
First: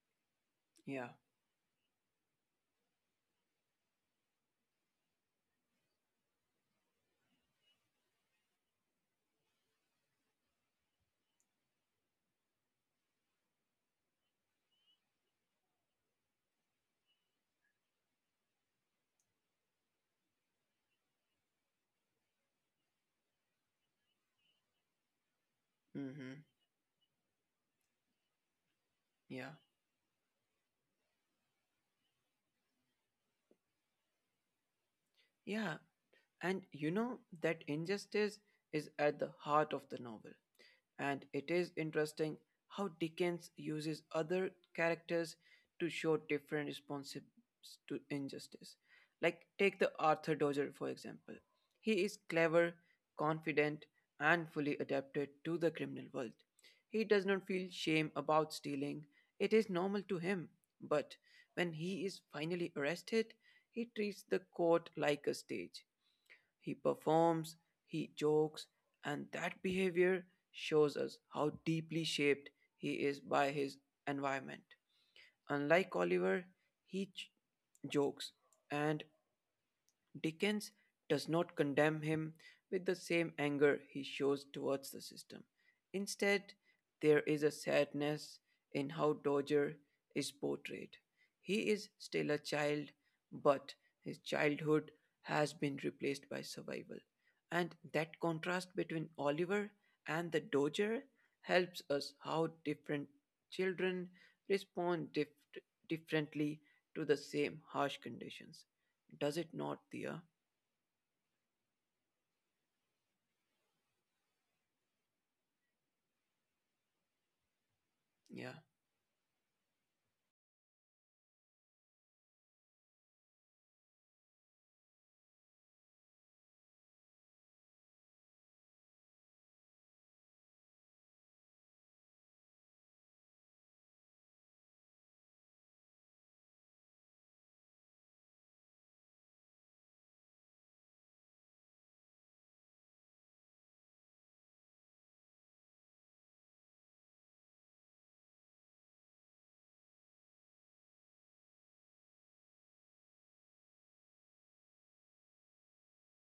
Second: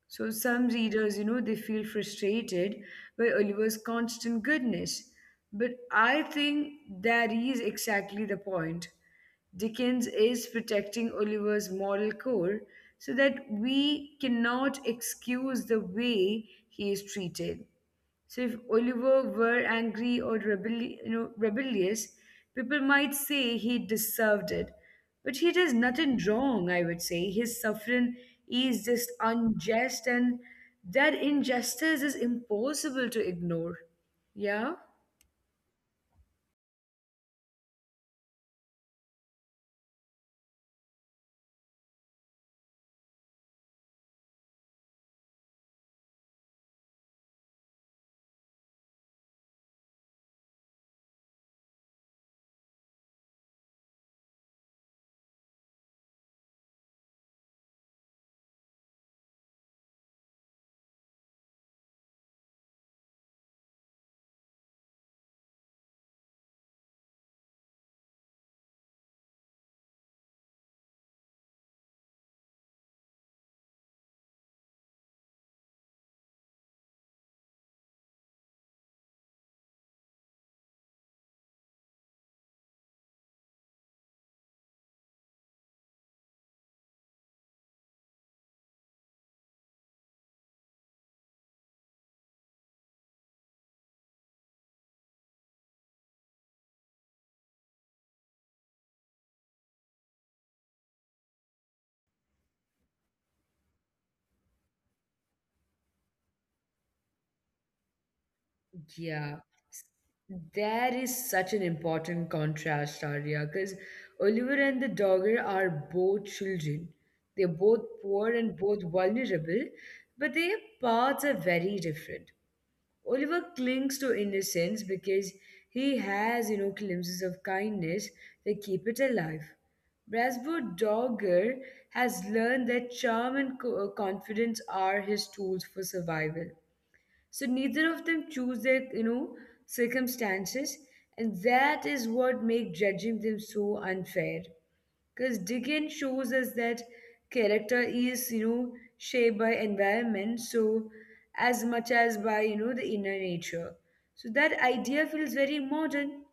Speaker 1: So some
Speaker 2: Yeah.
Speaker 1: readers, you know, they feel frustrated by Oliver's constant goodness. But I think that is exactly the point. Dickens is protecting Oliver's moral core so that we cannot excuse the way he is treated. So if Oliver were angry or rebelli- you know, rebellious, people might say he deserved it. But he does nothing
Speaker 2: Mm-hmm.
Speaker 1: wrong, I would say. His suffering is just
Speaker 2: Yeah.
Speaker 1: unjust, and that injustice is impossible to ignore. Yeah?
Speaker 2: Yeah, and you know that injustice is at the heart of the novel. And it is interesting how Dickens uses other characters to show different responses to injustice. Like, take the Arthur Dodger, for example. He is clever, confident, and fully adapted to the criminal world. He does not feel shame about stealing, it is normal to him. But when he is finally arrested, he treats the court like a stage. He performs, he jokes, and that behavior shows us how deeply shaped he is by his environment. Unlike Oliver, he j- jokes, and Dickens does not condemn him with the same anger he shows towards the system. Instead, there is a sadness in how Dodger is portrayed. He is still a child, but his childhood has been replaced by survival. And that contrast between Oliver and the Dodger helps us how different children respond dif- differently to the same harsh conditions. Does it not,
Speaker 1: Yeah,
Speaker 2: Thea?
Speaker 1: there is such an important contrast, Arya, because Oliver and the dogger are both children. They're both poor
Speaker 2: Yeah.
Speaker 1: and both vulnerable, but their paths are very different. Oliver clings to innocence because he has, you know, glimpses of kindness that keep it alive. Brasbo Dogger has learned that charm and co- uh, confidence are his tools for survival, so neither of them choose their you know circumstances, and that is what makes judging them so unfair, because Dickens shows us that character is you know shaped by environment, so as much as by you know the inner nature. So that idea feels very modern,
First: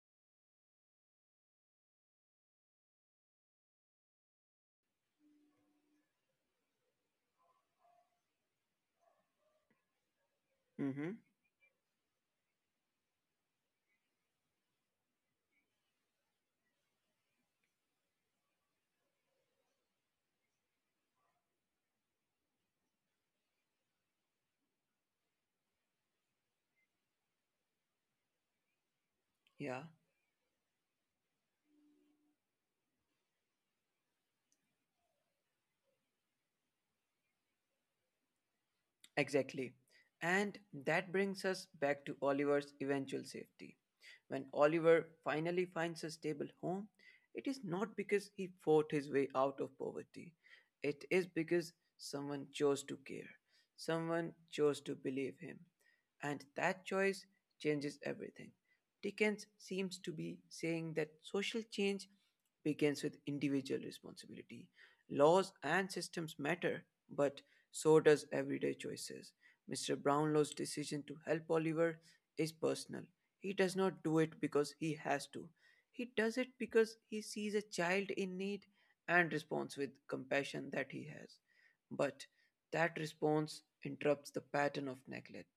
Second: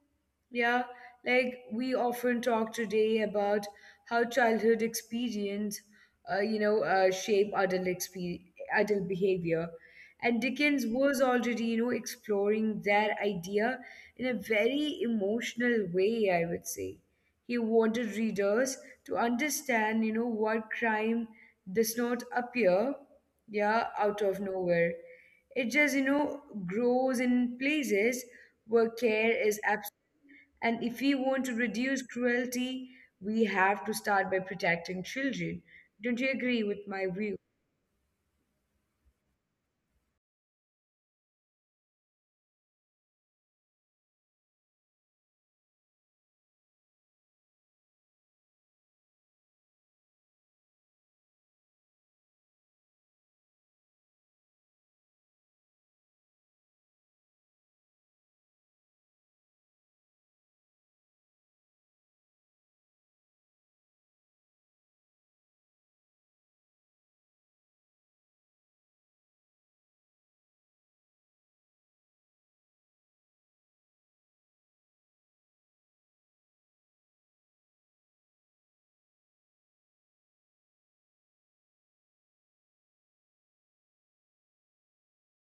Speaker 1: yeah, like we often talk today about how childhood experience, uh, you know, uh, shape adult exper adult behavior, and Dickens
Speaker 2: Mm-hmm.
Speaker 1: was already, you know, exploring that idea in a very emotional way. I would say he wanted readers to understand, you know, what crime does not appear, yeah, out of nowhere. It just, you know, grows in places where care is,
Speaker 2: Yeah.
Speaker 1: and if we want to reduce cruelty, we have to start by protecting children. Don't you agree with my view?
Speaker 2: Exactly. And that brings us back to Oliver's eventual safety. When Oliver finally finds a stable home, it is not because he fought his way out of poverty. It is because someone chose to care. Someone chose to believe him. And that choice changes everything. Dickens seems to be saying that social change begins with individual responsibility. Laws and systems matter, but so does everyday choices. mister Brownlow's decision to help Oliver is personal. He does not do it because he has to. He does it because he sees a child in need and responds with compassion that he has. But that response interrupts the pattern of neglect.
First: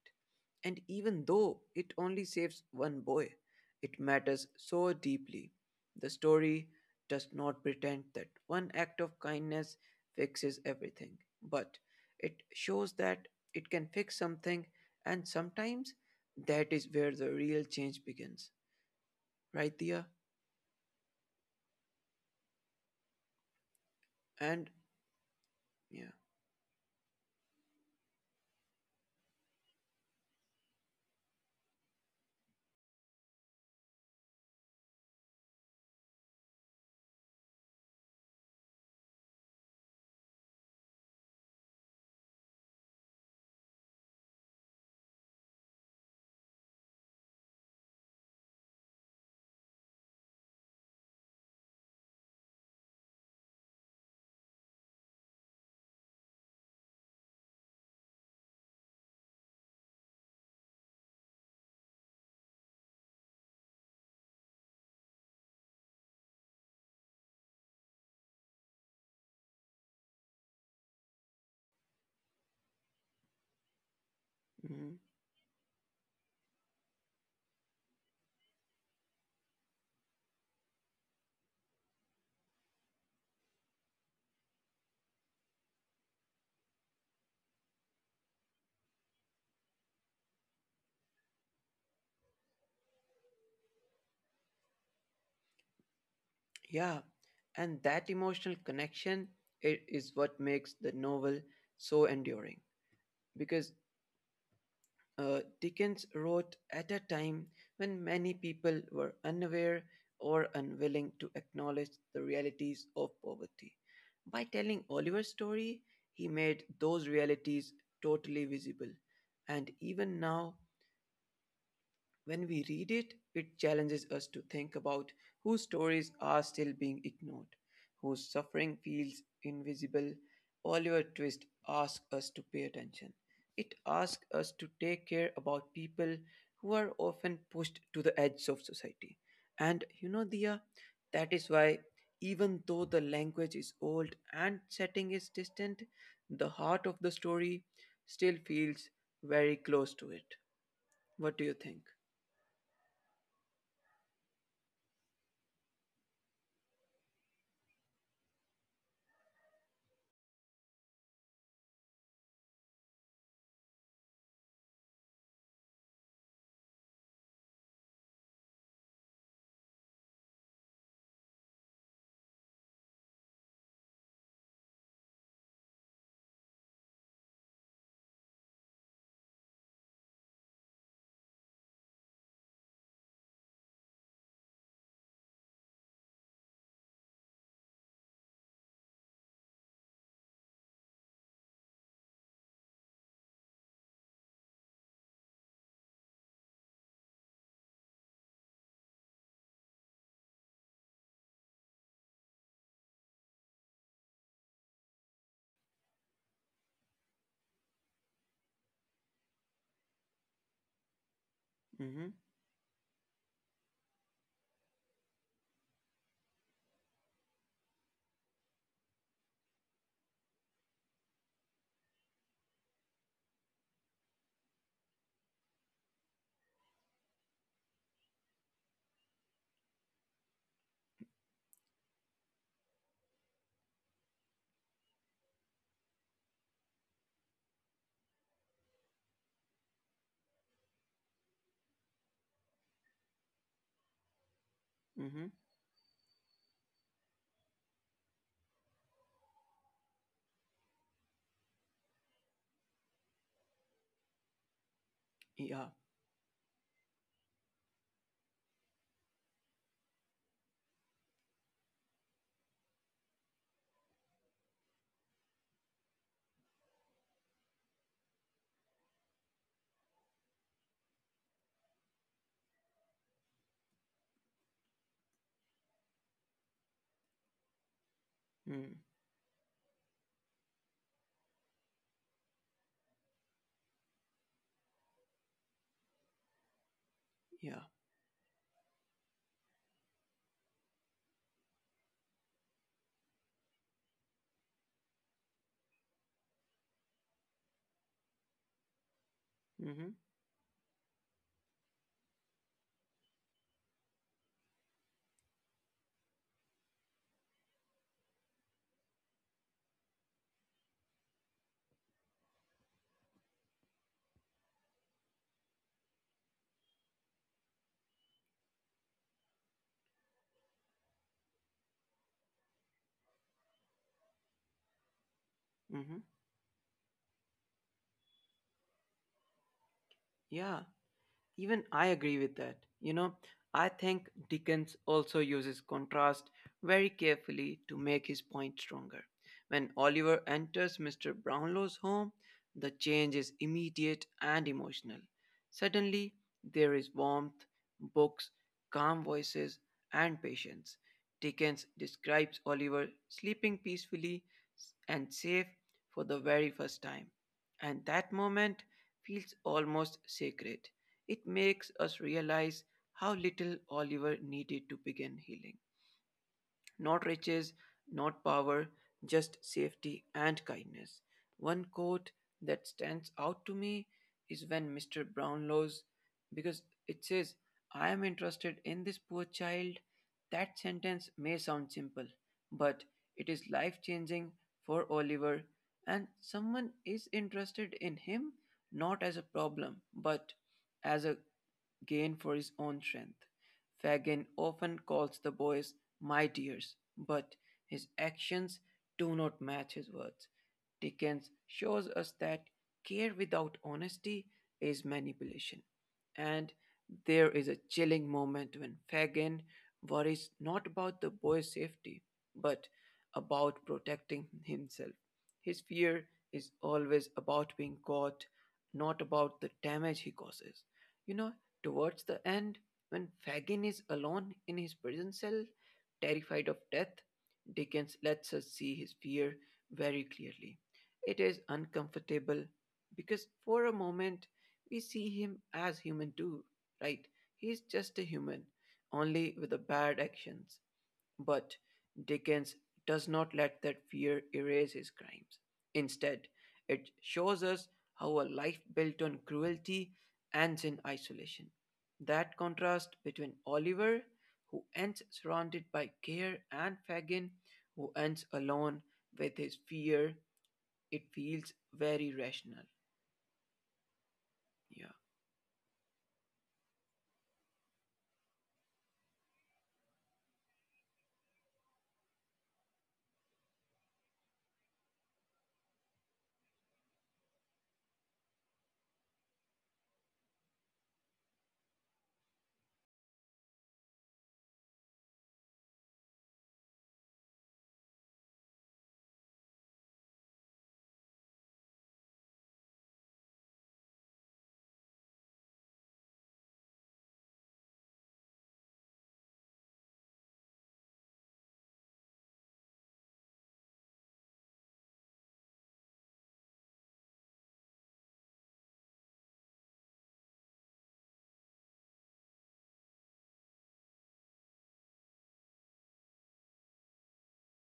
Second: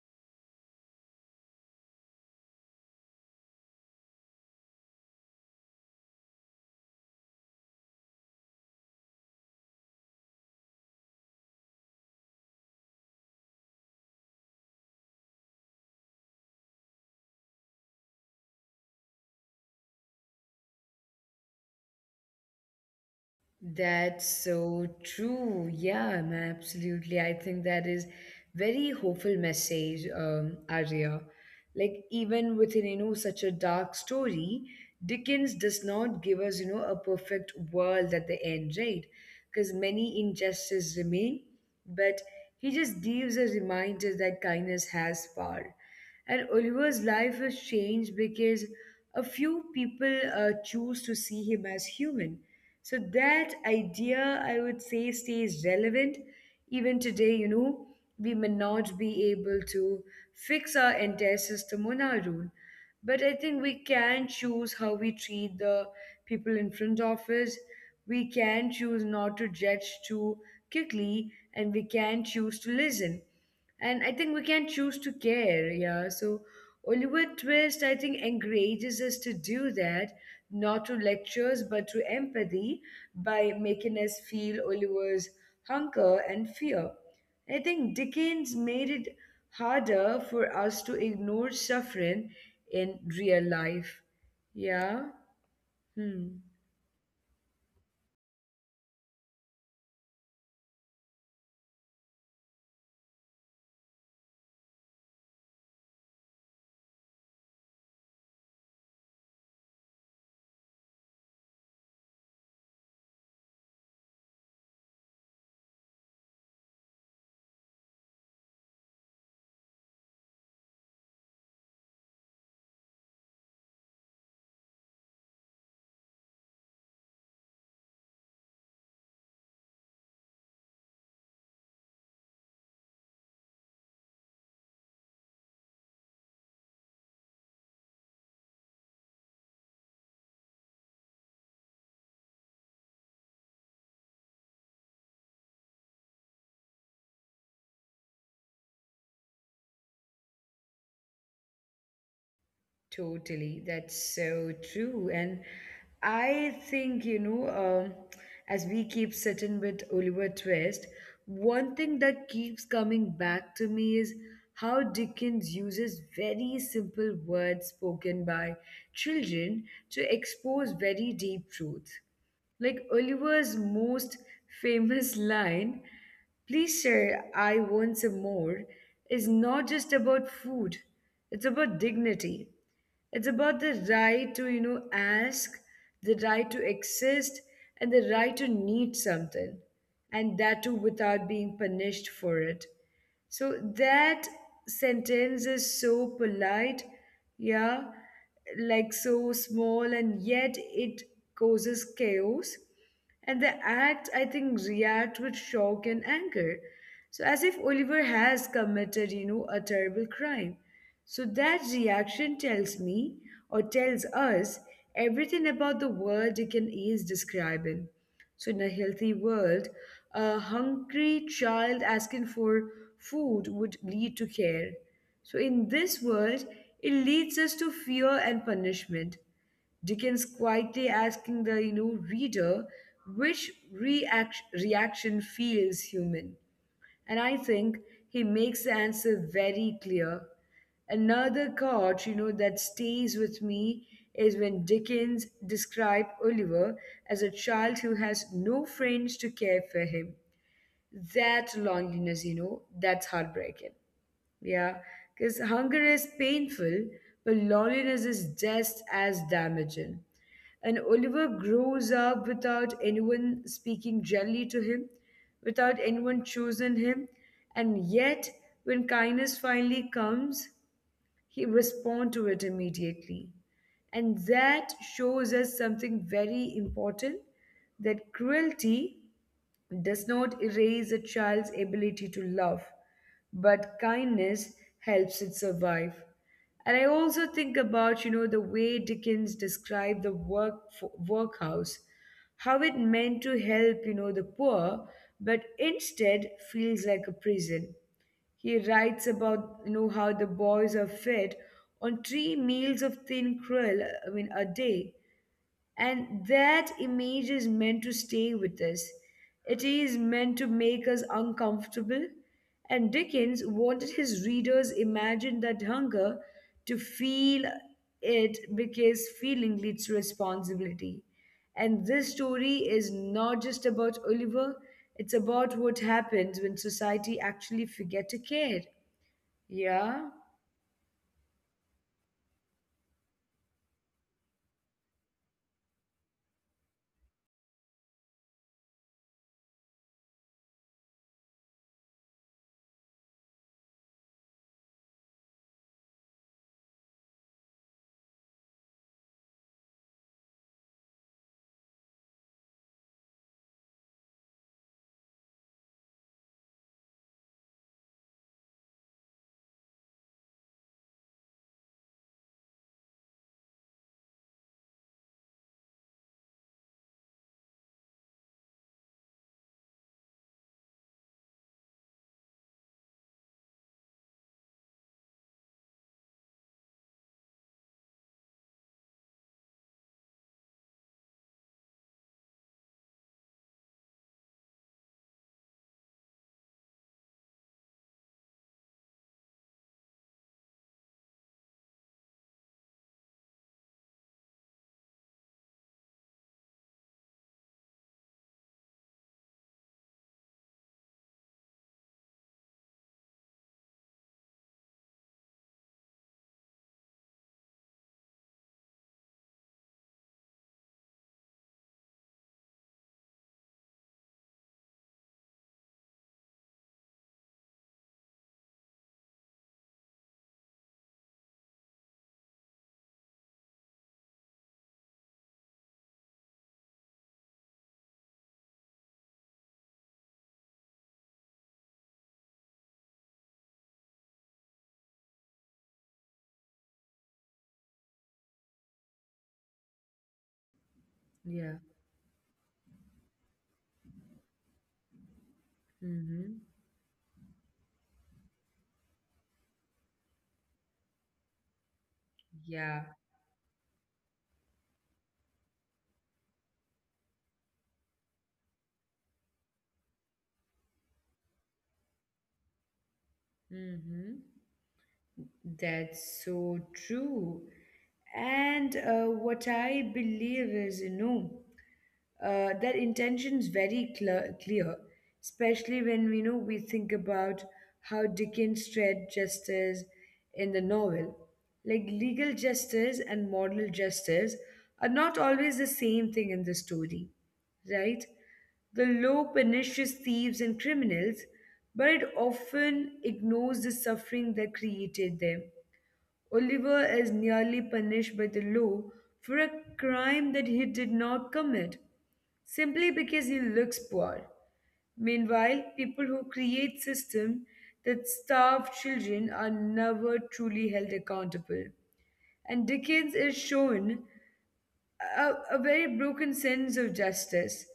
Speaker 2: And even though it only saves one boy, it matters so deeply. The story does not pretend that one act of kindness fixes everything, but it shows that it can fix something, and sometimes that is where the real change begins, right, Dia?
Speaker 1: That's
Speaker 2: And
Speaker 1: so true.
Speaker 2: yeah,
Speaker 1: Yeah, ma- absolutely. I think that is very hopeful message, um, Arya. Like even within you know such a dark story, Dickens does not give us you know a perfect world at the end, right? Because many injustices remain, but he just gives a reminder that kindness has power. And Oliver's life was changed because a few people uh, choose to see him as human, so that idea, I would say, stays relevant even today. You know, we may not be able to fix our entire system on our own, but I think we can choose how we treat the people in front of us. We can choose not to judge too quickly, and we can choose to listen. And I think we can
Speaker 2: mhm,
Speaker 1: choose to care, yeah. So Oliver Twist, I think, encourages us to do that, not to lectures but to empathy, by making us feel Oliver's hunger and fear. I think Dickens made it harder for us to ignore suffering in real life. Yeah? Hmm.
Speaker 2: yeah, and that emotional connection it is what makes the novel so enduring because Uh, Dickens wrote at a time when many people were unaware or unwilling to acknowledge the realities of poverty. By telling Oliver's story, he made those realities totally visible. And even now, when we read it, it challenges us to think about whose stories are still being ignored, whose suffering feels invisible. Oliver Twist asks us to pay attention. It asks us to take care about people who are often pushed to the edge of society. And you know, Dia, that is why, even though the language is old and setting is distant, the heart of the story still feels very close to it. What do you think?
Speaker 1: Totally. That's so true. And I think, you know, um, as we keep sitting with Oliver Twist, one thing that keeps coming back to me is how Dickens uses very simple words spoken by children to expose very deep truth. Like Oliver's most famous line, "Please, sir, I want some more," is not just about food, it's about dignity. It's about the right to, you know, ask, the right to exist, and the right to need something, and that too without being punished for it. So that sentence is so polite, yeah, like so small, and yet it causes chaos. And the act, I think, react with shock and anger. So as if Oliver has committed, you know, a terrible crime. So that
Speaker 2: Mm-hmm.
Speaker 1: reaction tells me or tells us everything about the world it can ease describing. So in a healthy world, a hungry child asking for food would lead to care. So in this world, it leads us to fear and punishment. Dickens quietly asking the you know reader which react- reaction feels human. And I think he makes the answer very clear. Another quote, you know, that stays with me is when Dickens
Speaker 2: Mhm.
Speaker 1: described Oliver as a child who has no friends to care for him. That loneliness, you know, that's heartbreaking. Yeah, because
Speaker 2: Ja.
Speaker 1: hunger is painful, but loneliness is just as damaging. And Oliver grows up without anyone speaking gently to him, without anyone choosing him. And yet, when kindness finally comes, he responds to it immediately. And that shows us something very important: that
Speaker 2: Mhm.
Speaker 1: cruelty does not erase a child's ability to love, but kindness helps it survive. And I also think
Speaker 2: Ja.
Speaker 1: about, you know, the way Dickens described the work workhouse, how it meant to help, you know, the poor, but instead feels like a prison. He writes about, you know,
Speaker 2: Mhm.
Speaker 1: how the boys are fed on three meals of thin gruel, I mean, a day, and that image is meant to stay with us. It is meant to make us uncomfortable. And Dickens wanted his readers imagine that hunger to feel it, because feeling leads to responsibility. And this story is not just about Oliver, it's about what
Speaker 2: Mhm.
Speaker 1: happens when society actually forget to care. Yeah,
Speaker 2: Yeah, even I agree with that. You know, I think Dickens also uses contrast very carefully to make his point stronger. When Oliver enters mister Brownlow's home, the change is immediate and emotional. Suddenly, there is warmth, books, calm voices, and patience. Dickens describes Oliver sleeping peacefully and safe for the very first time, and that moment feels almost sacred. It makes us realize how little Oliver needed to begin healing. Not riches, not power, just safety and kindness. One quote that stands out to me is when mister Brownlow's, because it says, I am interested in this poor child. That sentence may sound simple, but it is life changing for Oliver, and someone is interested in him not as a problem, but as a gain for his own strength. Fagin often calls the boys my dears, but his actions do not match his words. Dickens shows us that care without honesty is manipulation. And there is a chilling moment when Fagin worries not about the boy's safety, but about protecting himself. His fear is always about being caught, not about the damage he causes. You know, towards the end, when Fagin is alone in his prison cell, terrified of death, Dickens lets us see his fear very clearly. It is uncomfortable because for a moment we see him as human too, right? He's just a human, only with the bad actions.
Speaker 1: yeah.
Speaker 2: But Dickens does not let that fear erase his crimes. Instead,
Speaker 1: Mm-hmm.
Speaker 2: it shows us how a life built on cruelty ends in isolation. That
Speaker 1: Yeah.
Speaker 2: contrast between Oliver, who ends surrounded by care, and Fagin, who ends alone with his fear, it feels very rational.
Speaker 1: Mm-hmm.
Speaker 2: Yeah.
Speaker 1: That's so true. And uh, what I believe is, you know, uh, that intention is very clear, clear, especially when we know we think about how Dickens tread justice in the novel. Like, legal justice and moral justice are not always the same thing in the story, right? The law punishes thieves and criminals, but it often ignores the suffering that created them. Oliver is nearly punished by the law for a crime that he did not commit, simply because he looks poor. Meanwhile, people who create systems that starve children are never truly held accountable. And Dickens is shown a, a very broken sense of justice.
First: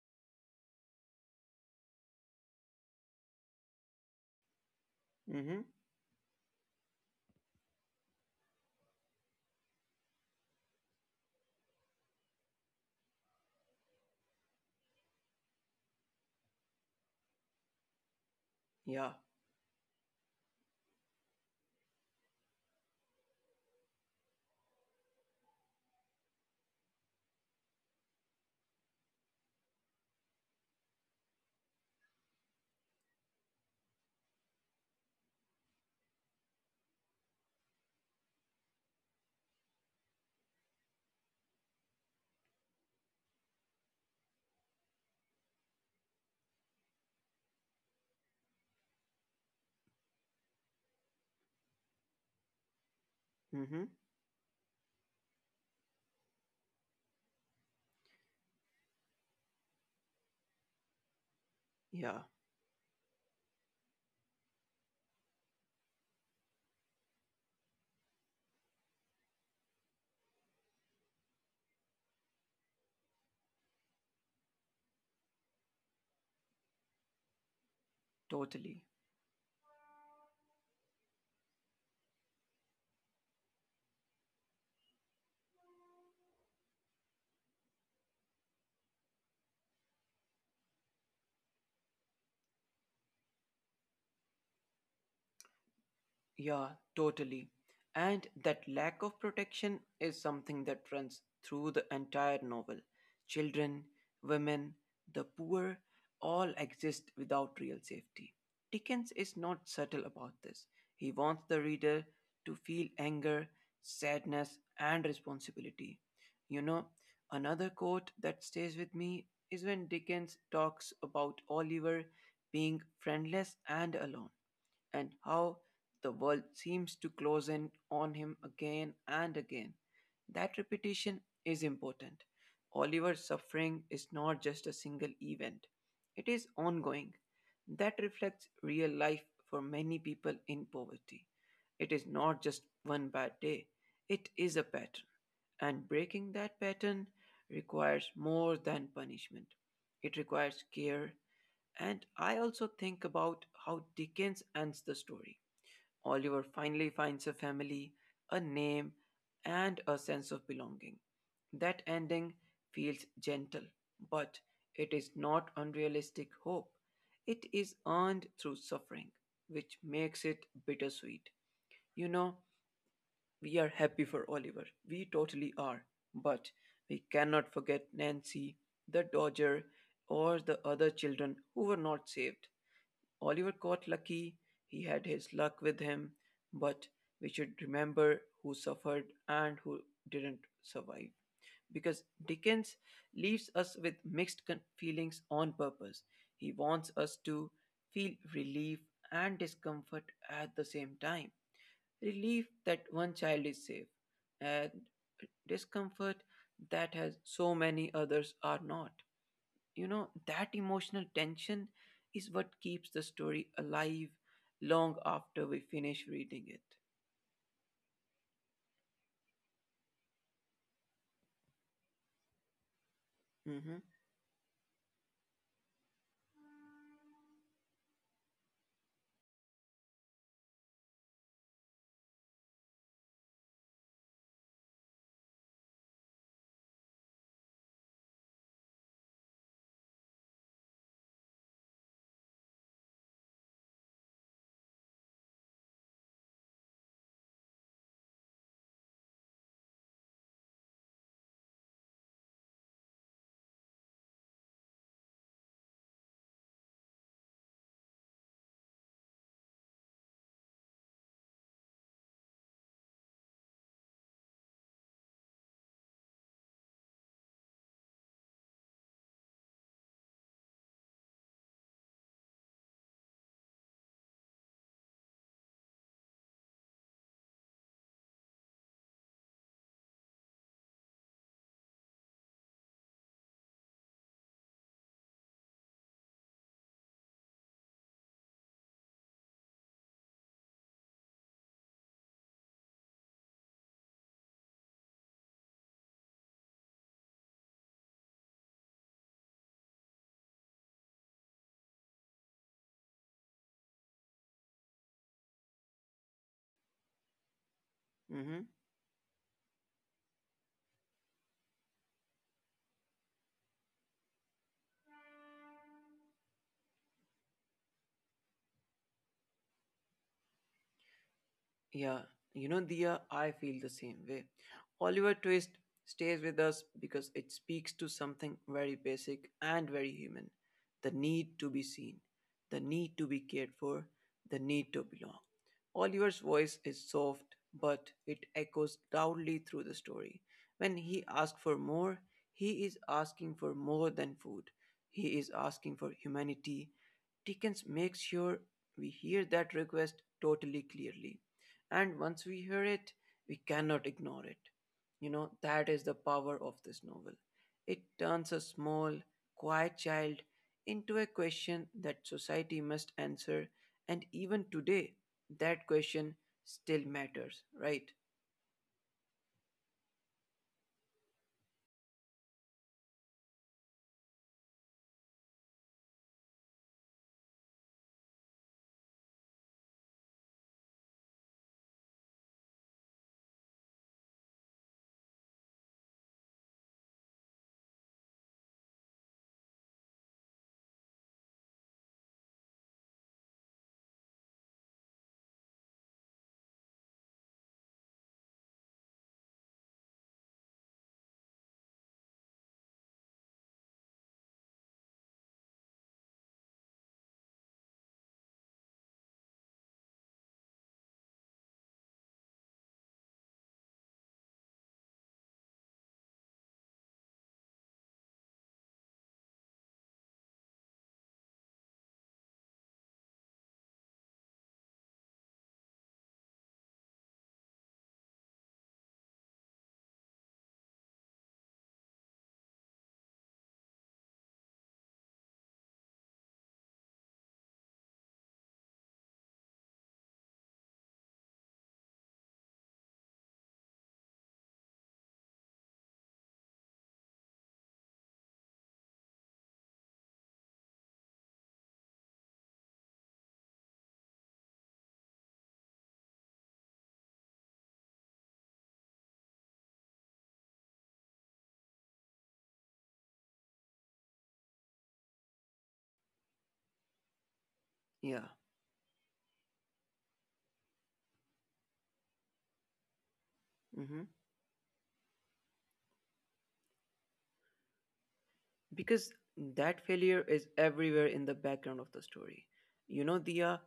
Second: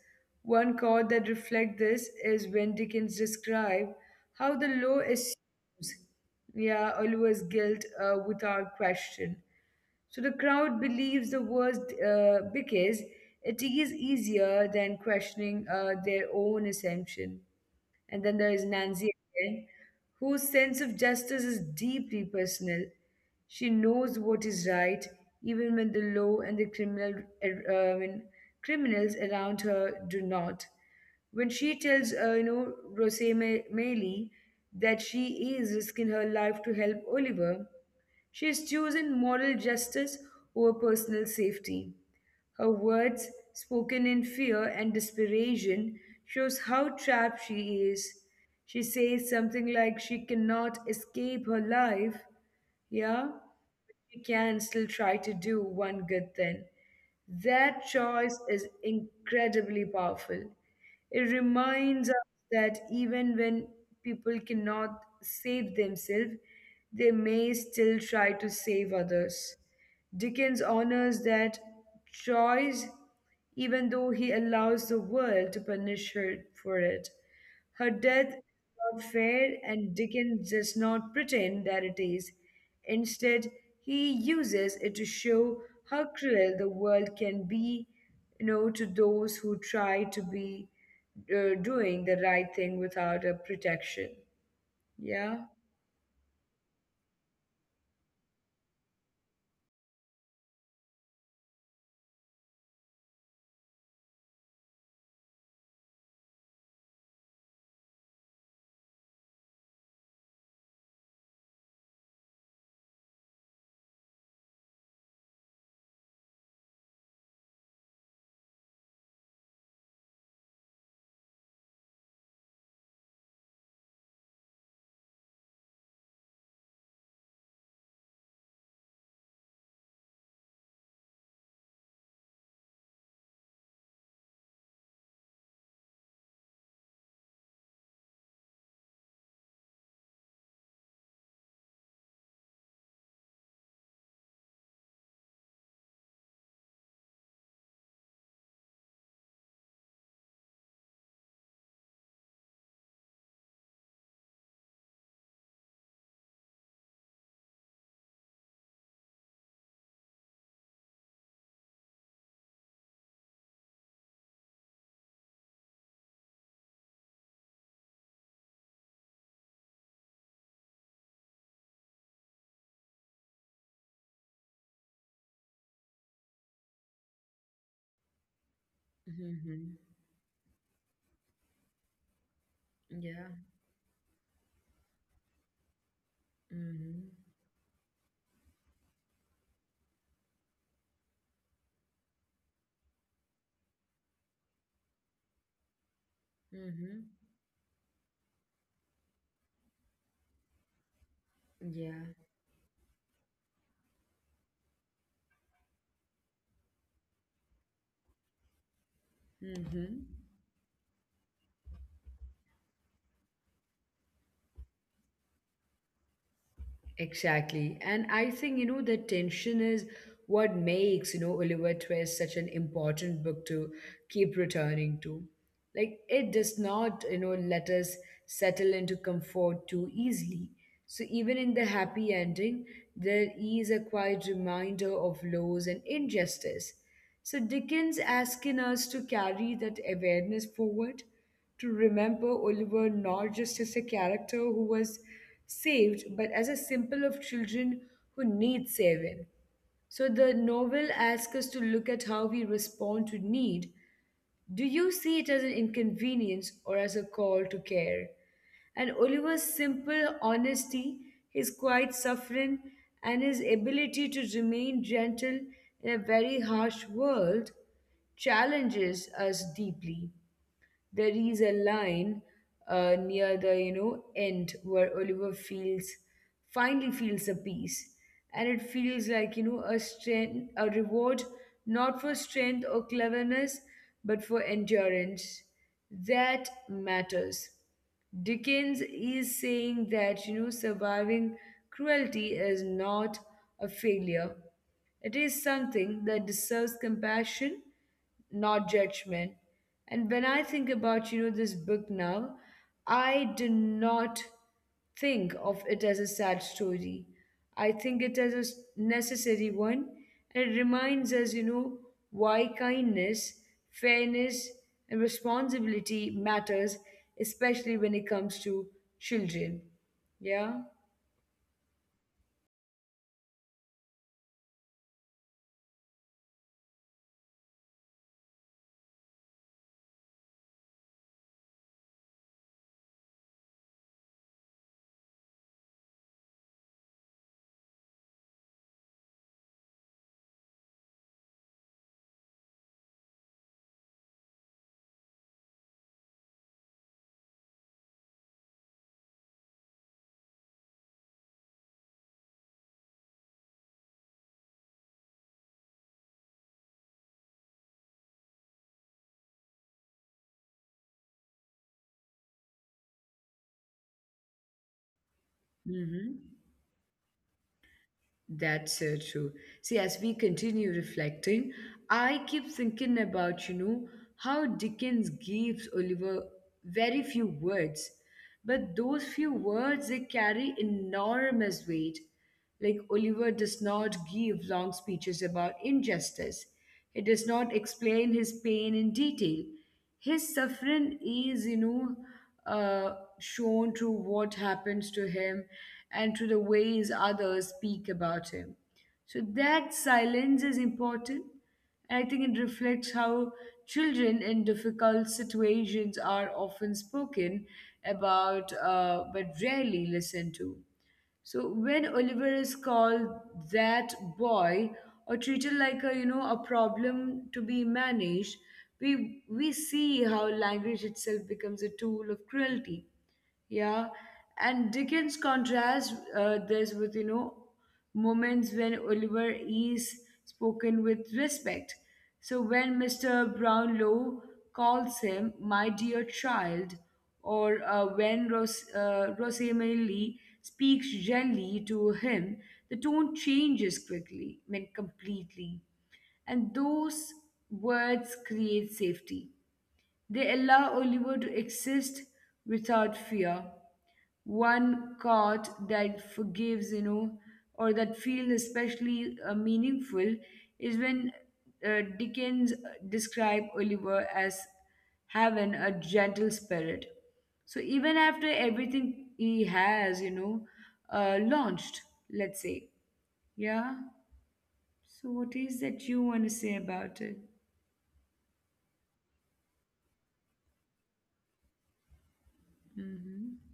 Speaker 1: One chord that reflects this is when Dickens describes how the law
Speaker 2: Mm-hmm.
Speaker 1: assumes, yeah, Oliver's guilt uh, without question. So the crowd believes the worst uh, because it is easier than questioning uh, their own assumption. And then there is
Speaker 2: Yeah.
Speaker 1: Nancy again, whose sense of justice is deeply personal. She knows what is right, even when the law and the criminal, uh, I mean, criminals around her do not. When she tells, uh, you know, Rose Maylie that she is risking her life to help Oliver, she has chosen moral justice over personal safety. Her words, spoken in fear and desperation, shows how trapped she is. She says something like she cannot escape her life. Yeah?
Speaker 2: Mm-hmm.
Speaker 1: You can still try to do one good thing. That choice is incredibly powerful. It reminds
Speaker 2: Yeah.
Speaker 1: us that even when people cannot save themselves, they may still try to save others. Dickens honors that choice even though he allows the world to punish her for it. Her death
Speaker 2: Totally.
Speaker 1: is not fair, and Dickens does not pretend that it is. Instead, he uses it to show how cruel the world can be, you know, to those who try to be uh, doing the right thing without a protection. Yeah.
Speaker 2: Yeah, totally. And that lack of protection is something that runs through the entire novel. Children, women, the poor all exist without real safety. Dickens is not subtle about this. He wants the reader to feel anger, sadness, and responsibility. You know, another quote that stays with me is when Dickens talks about Oliver being friendless and alone and how the world seems to close in on him again and again. That repetition is important. Oliver's suffering is not just a single event, it is ongoing. That reflects real life for many people in poverty. It is not just one bad day, it is a pattern. And breaking that pattern requires more than punishment. It requires care, and I also think about how Dickens ends the story. Oliver finally finds a family, a name, and a sense of belonging. That ending feels gentle, but it is not unrealistic hope. It is earned through suffering, which makes it bittersweet. You know, we are happy for Oliver. We totally are. But we cannot forget Nancy, the Dodger,
Speaker 1: Mm-hmm.
Speaker 2: or the other children who were not saved.
Speaker 1: Yeah.
Speaker 2: Oliver caught lucky, he had his luck with him, but
Speaker 1: Mm-hmm.
Speaker 2: we should remember who suffered and who didn't survive. Because Dickens leaves us with mixed con- feelings on purpose. He wants
Speaker 1: Mm-hmm.
Speaker 2: us to feel relief and discomfort at the same time.
Speaker 1: Yeah.
Speaker 2: Relief that one child is safe, and discomfort that has so many others are not. You know
Speaker 1: Mm-hmm.
Speaker 2: that emotional tension is what keeps the story alive long after we finish reading it.
Speaker 1: Exactly. And I think, you know, the tension is what makes, you know, Oliver Twist such an important book
Speaker 2: Mm-hmm.
Speaker 1: to keep returning to. Like, it does not, you know, let us settle into comfort too easily. So, even in the happy ending, there is a quiet reminder of laws and injustice. So, Dickens asking us to carry that awareness forward, to remember Oliver not just as a character who was saved, but as a symbol of children who need saving. So, the novel asks us to look at how we respond to need. Do you see it as an inconvenience or as a call to care? And Oliver's simple honesty, his quiet suffering, and his ability to remain gentle in a very harsh world challenges us deeply. There is a line uh, near the you know end where Oliver feels finally feels a peace, and it feels like you know a strength, a reward not for strength or cleverness, but for endurance. That matters. Dickens is saying that you know surviving cruelty is not a failure, it is something that deserves compassion, not judgment. And when I think about, you know, this book now, I do not think of it as a sad story. I think it as a
Speaker 2: Mm-hmm.
Speaker 1: s- necessary one. And it reminds us, you know, why kindness, fairness, and responsibility matters, especially when it comes to children. Yeah.
Speaker 2: Yeah, you know, Dia, I feel the same way. Oliver Twist stays with us because it speaks to something very basic and very human the need to be seen, the need to be cared for, the need to belong. Oliver's voice is soft, but it echoes loudly through the story. When he asks for more, he is asking for more than food, he is asking for humanity. Dickens makes sure we hear that request totally clearly, and once we hear it we cannot ignore it. You know that is the power of this novel, it turns a small quiet child into a question that society must answer. And even today that
Speaker 1: Mm-hmm.
Speaker 2: question still matters, right?
Speaker 1: That's so true. See, as we continue reflecting, I keep thinking about, you know, how Dickens gives Oliver very few words, but those few words they carry enormous weight. Like, Oliver does not give long speeches about injustice. He does not explain his pain in detail. His suffering is, you know, uh, shown through what happens to him and through the ways others speak about him. So that silence is important. And I think it reflects how children in difficult situations are often spoken about, uh, but rarely listened to. So when Oliver is called that boy or treated like a you know a problem to be managed, we we see how language itself becomes a tool of cruelty. Yeah, and Dickens contrasts uh, this with, you know, moments when Oliver is spoken with respect. So when mister Brownlow calls him my dear child, or uh, when Ros- uh, Rosamely speaks gently to him, the tone changes quickly, I mean completely, and those words create safety. They allow Oliver to exist without fear. One caught that forgives, you know, or that feels especially uh, meaningful is when uh, Dickens uh, described Oliver as having a gentle spirit. So even
Speaker 2: Yeah.
Speaker 1: after everything he has, you know, uh, launched, let's say, yeah.
Speaker 2: Mm-hmm.
Speaker 1: So what is that you want to say about it?
Speaker 2: Because that failure is everywhere in the background of the story. You know,
Speaker 1: Mm-hmm.
Speaker 2: Dia,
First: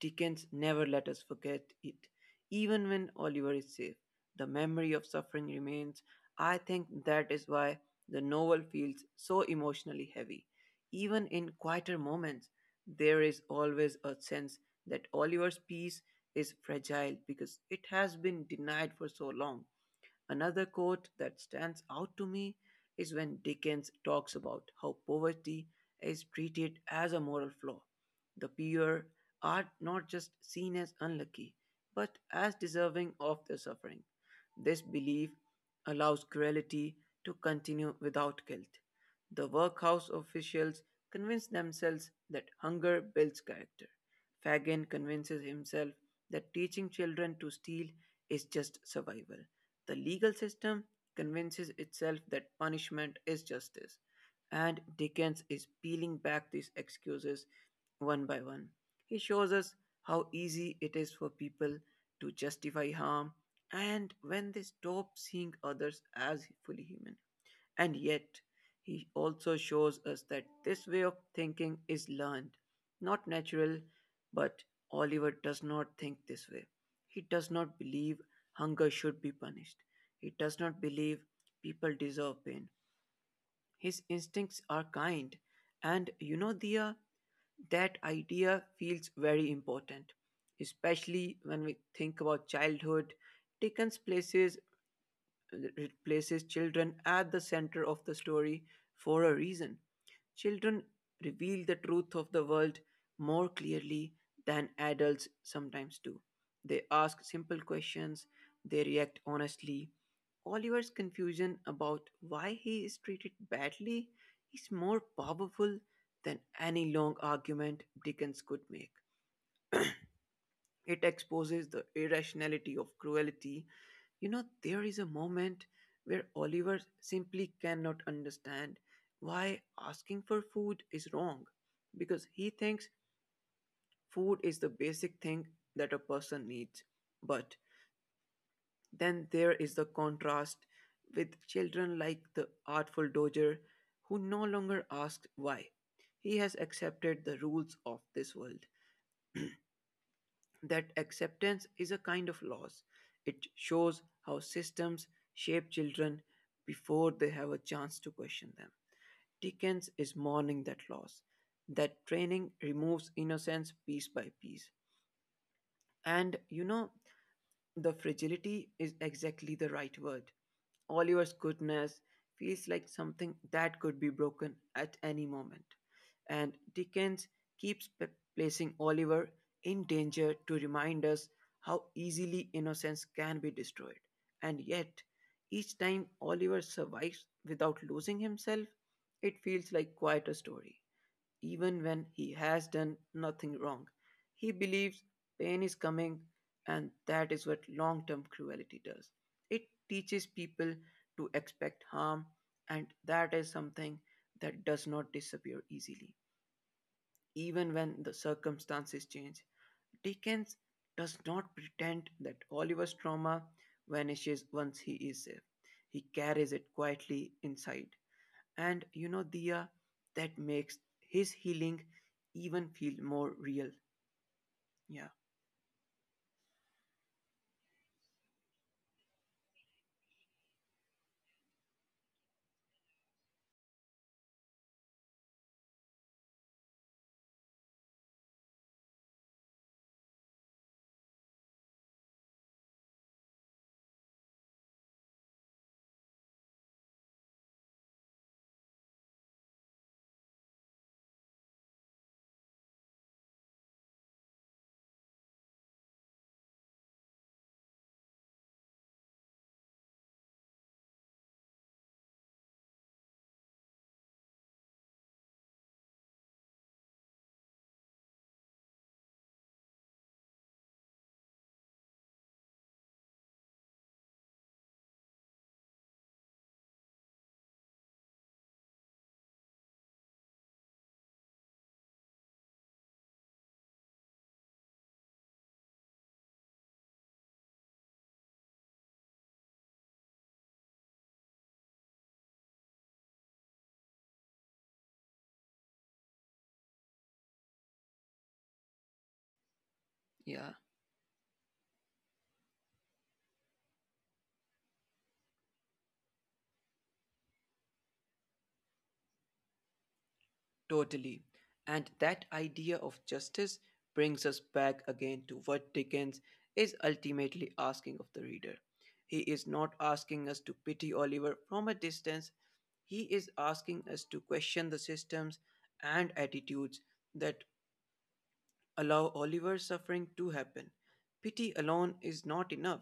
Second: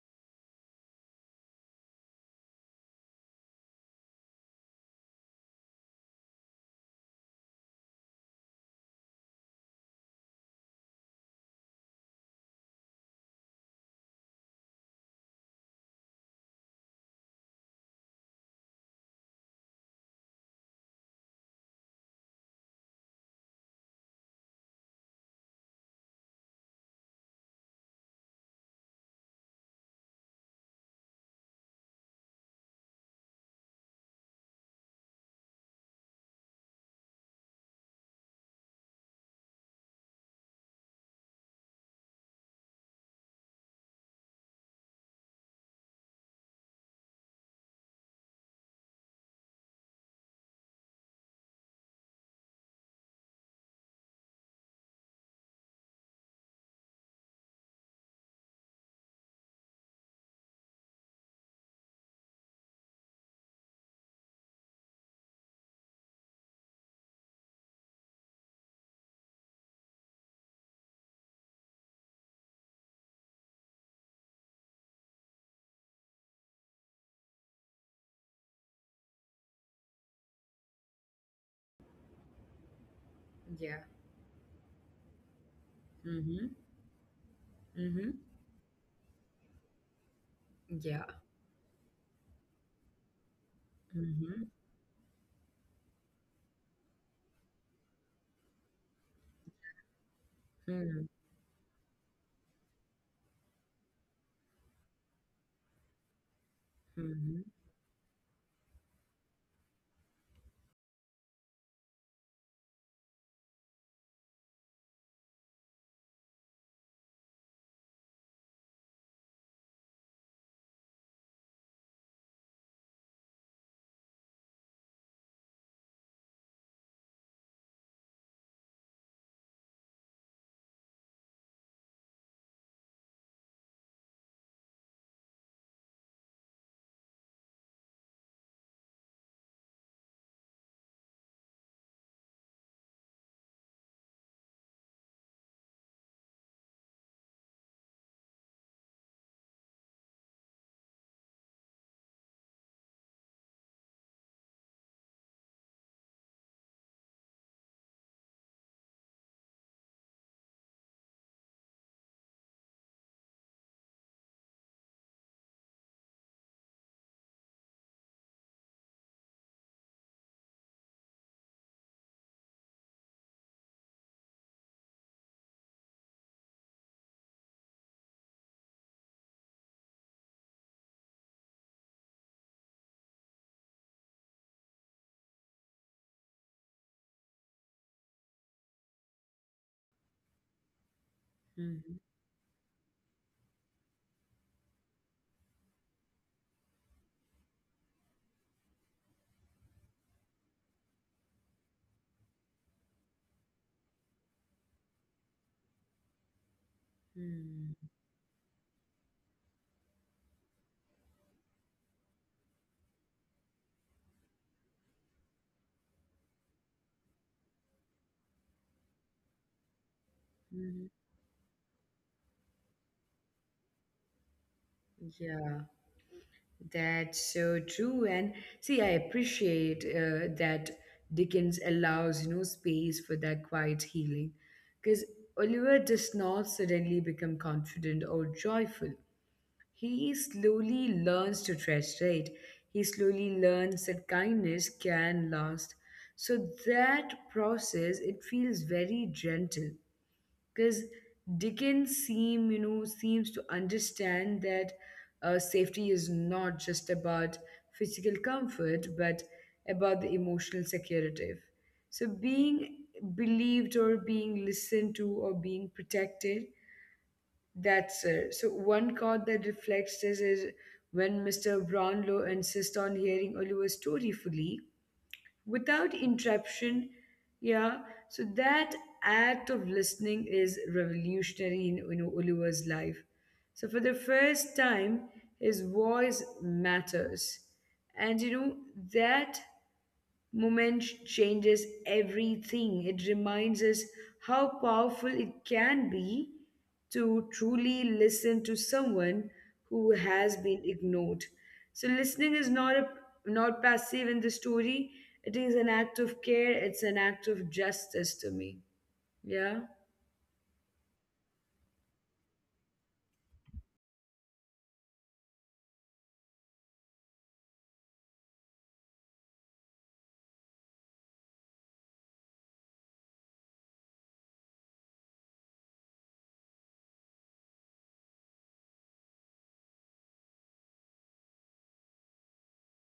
Speaker 2: Dickens never let us forget it. Even when Oliver is safe, the memory of suffering remains. I think that is why the novel feels so emotionally heavy. Even in quieter moments, there is always a sense that Oliver's peace is fragile because it has been denied for so long. Another quote that stands out to me is when Dickens talks about how poverty is treated as a moral flaw. The poor are not just seen as unlucky, but as deserving of their suffering. This belief allows cruelty to continue without guilt. The workhouse officials convince themselves that hunger builds character. Fagin convinces himself that teaching children to steal is just survival. The legal system convinces itself that punishment is justice, and Dickens is peeling back these excuses one by one. He shows us how easy it is for people to justify harm and when they stop seeing others as fully human. And yet, he also shows us that this way of thinking is learned, not natural, but Oliver does not think this way. He does not believe hunger should be punished. He does not believe people deserve pain.
Speaker 1: Yeah.
Speaker 2: His instincts are kind. And
Speaker 1: Mm-hmm.
Speaker 2: you know, Dia,
Speaker 1: Mm-hmm.
Speaker 2: that idea feels very important,
Speaker 1: Yeah.
Speaker 2: especially when we think about childhood. Dickens
Speaker 1: Mm-hmm.
Speaker 2: places It places children at the center of the story for a reason. Children
Speaker 1: Mm-hmm.
Speaker 2: reveal the truth of the world more clearly than adults sometimes do. They ask
Speaker 1: Mm-hmm.
Speaker 2: simple questions, they react honestly. Oliver's confusion about why he is treated badly is more powerful than any long argument Dickens could make. It exposes the irrationality of cruelty. You know, there is a moment where Oliver simply cannot understand why asking for food is wrong because he thinks food is the basic thing that a person needs. But then there is the contrast with children like the artful Doger who no longer asks why. He has accepted the rules of this world. That acceptance is a kind of loss. It shows how systems shape children before they have a chance to question them. Dickens is mourning that loss. That training removes innocence piece by piece. And you know, the fragility is exactly the right word. Oliver's goodness feels like something that could be broken at any moment. And Dickens keeps p- placing Oliver in danger to remind us how easily innocence can be destroyed. And yet, each time Oliver survives without losing himself, it feels like quite a story even when he has done nothing wrong. He believes pain is coming, and that is what long term cruelty does. It teaches people to expect harm, and that is something that does not disappear easily.
Speaker 1: Mm-hmm.
Speaker 2: Even when the circumstances change, Dickens does not pretend that Oliver's trauma vanishes once he is safe. He carries it quietly inside, and you know, Dia, that
Speaker 1: Mhm.
Speaker 2: makes his healing even feel more real. Yeah.
Speaker 1: Yeah, that's so true. And see, I appreciate uh, that Dickens allows, you know, space for that quiet healing, because Oliver does not suddenly become confident or joyful. He slowly learns to trust, right? He slowly learns that kindness can last. So that process, it feels very gentle because Dickens seem you know seems to understand that uh, safety is not just about physical comfort but about the emotional security. So being believed or being listened to or being protected, that's it. So one card that reflects this is when mister Brownlow insists on hearing Oliver's story fully without interruption. Yeah. So that act of listening is revolutionary in, you know, Oliver's life. So for the first time, his voice matters. And you know, that Movement changes everything. It reminds us how powerful it can be to truly listen to someone who has
Speaker 2: Yeah.
Speaker 1: been ignored. So listening is not a not passive in the story. It is an act of care. It's an act of justice to me. Yeah.
Speaker 2: Totally. And that idea of justice brings us back again to what Dickens is ultimately asking of the reader. He is not asking us to pity Oliver from a distance, he is asking us to question the systems and attitudes that allow Oliver's suffering to happen. Pity alone is not enough.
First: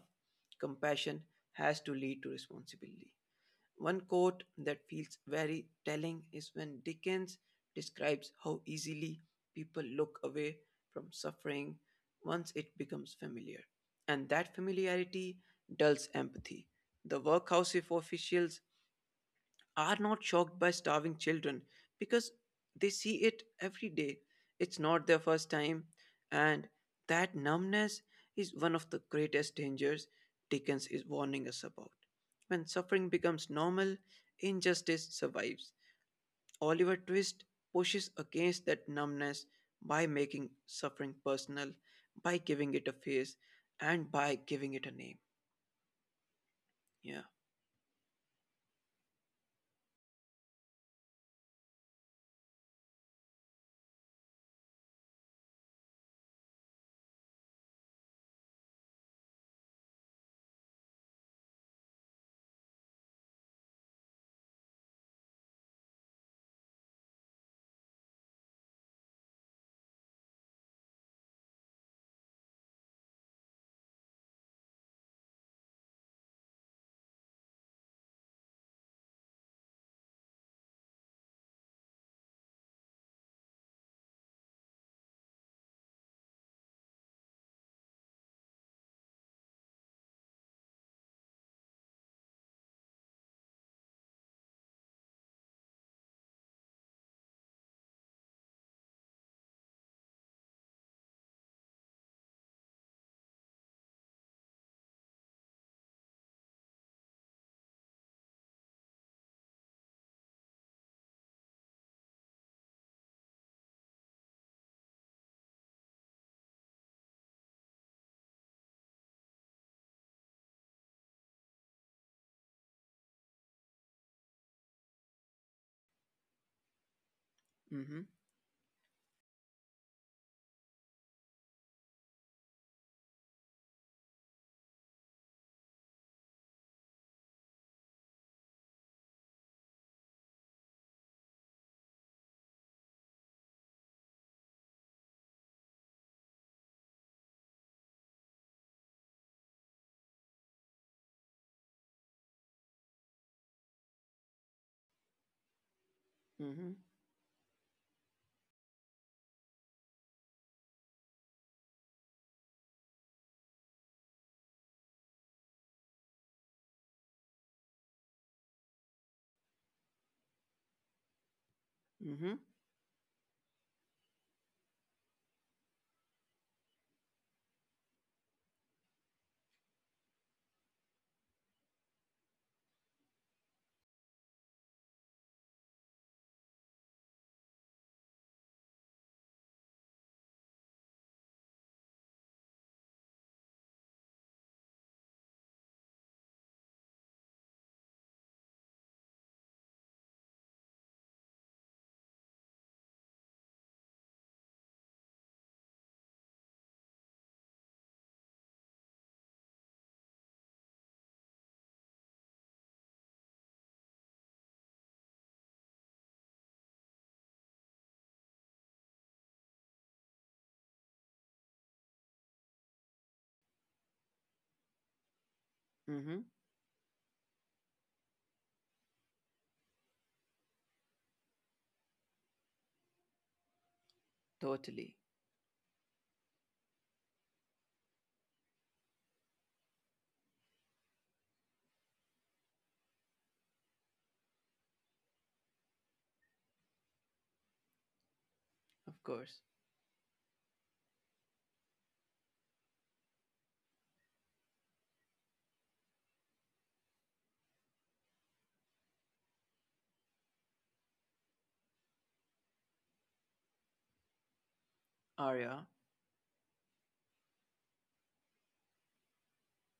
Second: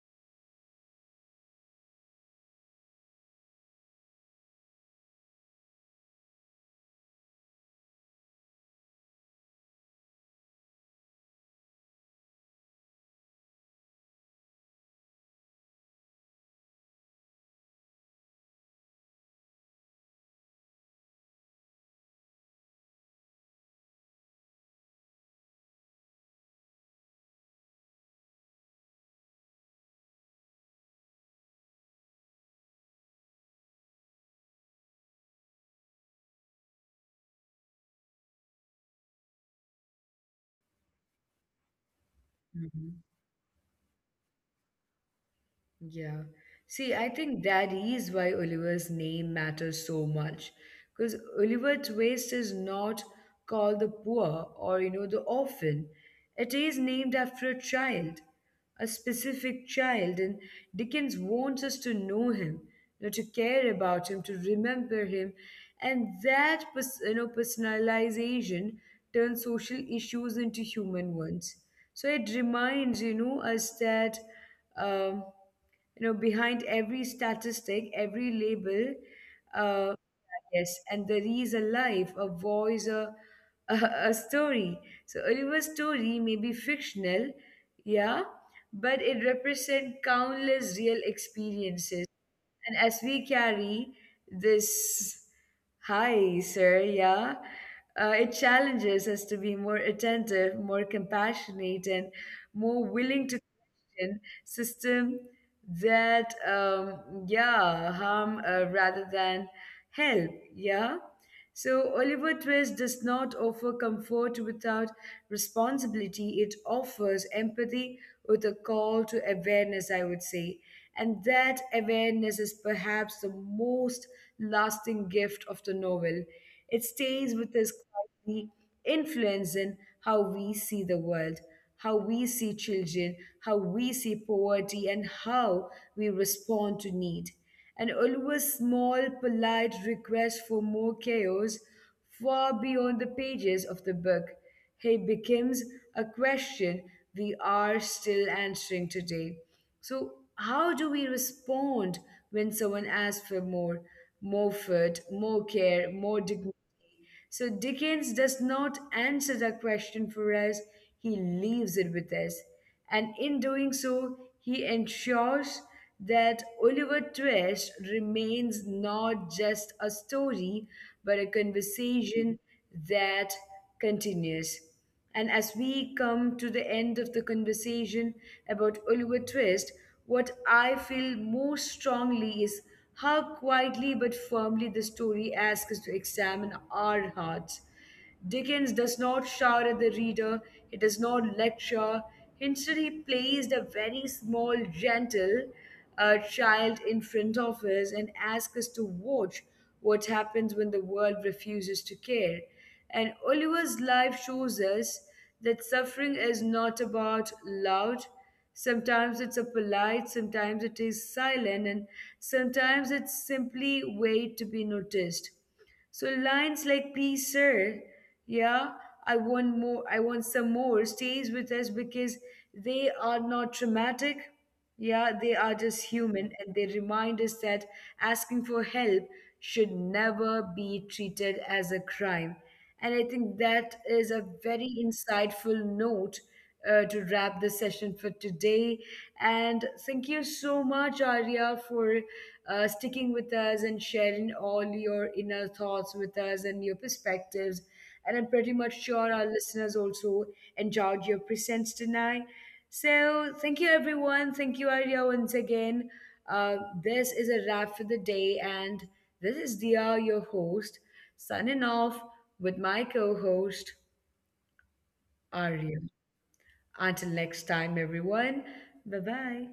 Speaker 2: Compassion has to lead to responsibility. One quote that feels very telling is when Dickens describes how easily people look away from suffering once it becomes familiar. And that familiarity dulls empathy. The workhouse of officials are not shocked by starving children because they see it every day. It's not their first time, and that numbness is one of the greatest dangers Dickens is warning us about. When suffering becomes normal, injustice survives. Oliver Twist pushes against that numbness by making suffering personal, by giving it a face, and by giving it a name.
Speaker 1: Yeah. See, I
Speaker 2: Yeah.
Speaker 1: think that is why Oliver's name matters so much. Because Oliver Twist is not called the poor or, you know, the orphan. It is named after a child, a specific child. And Dickens wants us to know him, you know, to care about him, to remember him. And that, pers- you know, personalization turns social issues into human ones. So it reminds, you know, us that. Um, you know behind every statistic, every label, uh, yes, and there is a life, a voice, a, a, a story. So Oliver's story may be fictional, yeah, but it represents countless real experiences. And as we carry this high, sir, yeah, uh, it challenges us to be more attentive, more compassionate, and more willing to question system that, um, yeah, harm uh, rather than help, yeah. So Oliver Twist does not offer comfort without responsibility. It offers empathy with a call to awareness, I would say. And that awareness is perhaps the most lasting gift of the novel. It
Speaker 2: Mm
Speaker 1: stays
Speaker 2: hmm.
Speaker 1: with us quietly, influencing how we see the world, how we see children, how we see poverty, and how we respond to need. And Ulva's small, polite request for more chaos far beyond the pages of the book. Hey becomes a question we are still answering today. So, how do we respond when someone asks for more, more food, more care, more
Speaker 2: Mm
Speaker 1: dignity?
Speaker 2: hmm.
Speaker 1: So, Dickens does not answer the question for us, he leaves it with us. And in doing so, he ensures that Oliver Twist remains not just a story, but a
Speaker 2: Mm hmm.
Speaker 1: conversation that continues. And as we come to the end of the conversation about Oliver Twist, what I feel most strongly is how quietly but firmly the story asks us to examine our hearts. Dickens does not shout at the reader, he does not lecture. Instead, he plays a very small, gentle a child in front of us and ask us to watch what happens when the world refuses to care. And Oliver's life shows us that suffering is not about loud. Sometimes it's a polite, sometimes it is silent, and sometimes it's simply wait to be noticed. So lines like please sir, yeah, I want more, I want some more stays with us because they are not traumatic.
Speaker 2: Mm
Speaker 1: Yeah,
Speaker 2: hmm.
Speaker 1: they are just human and they remind us that asking for help should never be treated as a crime. And I think that is a
Speaker 2: Totally.
Speaker 1: very insightful note uh, to wrap the session for today. And thank you so much, Arya, for uh, sticking with us and sharing all your inner thoughts with us and your perspectives. And I'm pretty
Speaker 2: Of
Speaker 1: much sure
Speaker 2: course.
Speaker 1: our listeners also enjoyed your presence tonight. So, thank you everyone. Thank you, Arya, once again. Uh, this is a wrap for the day, and this is Dia, your host, signing off with my co host,
Speaker 2: Arya
Speaker 1: Arya. Until next time, everyone. Bye bye.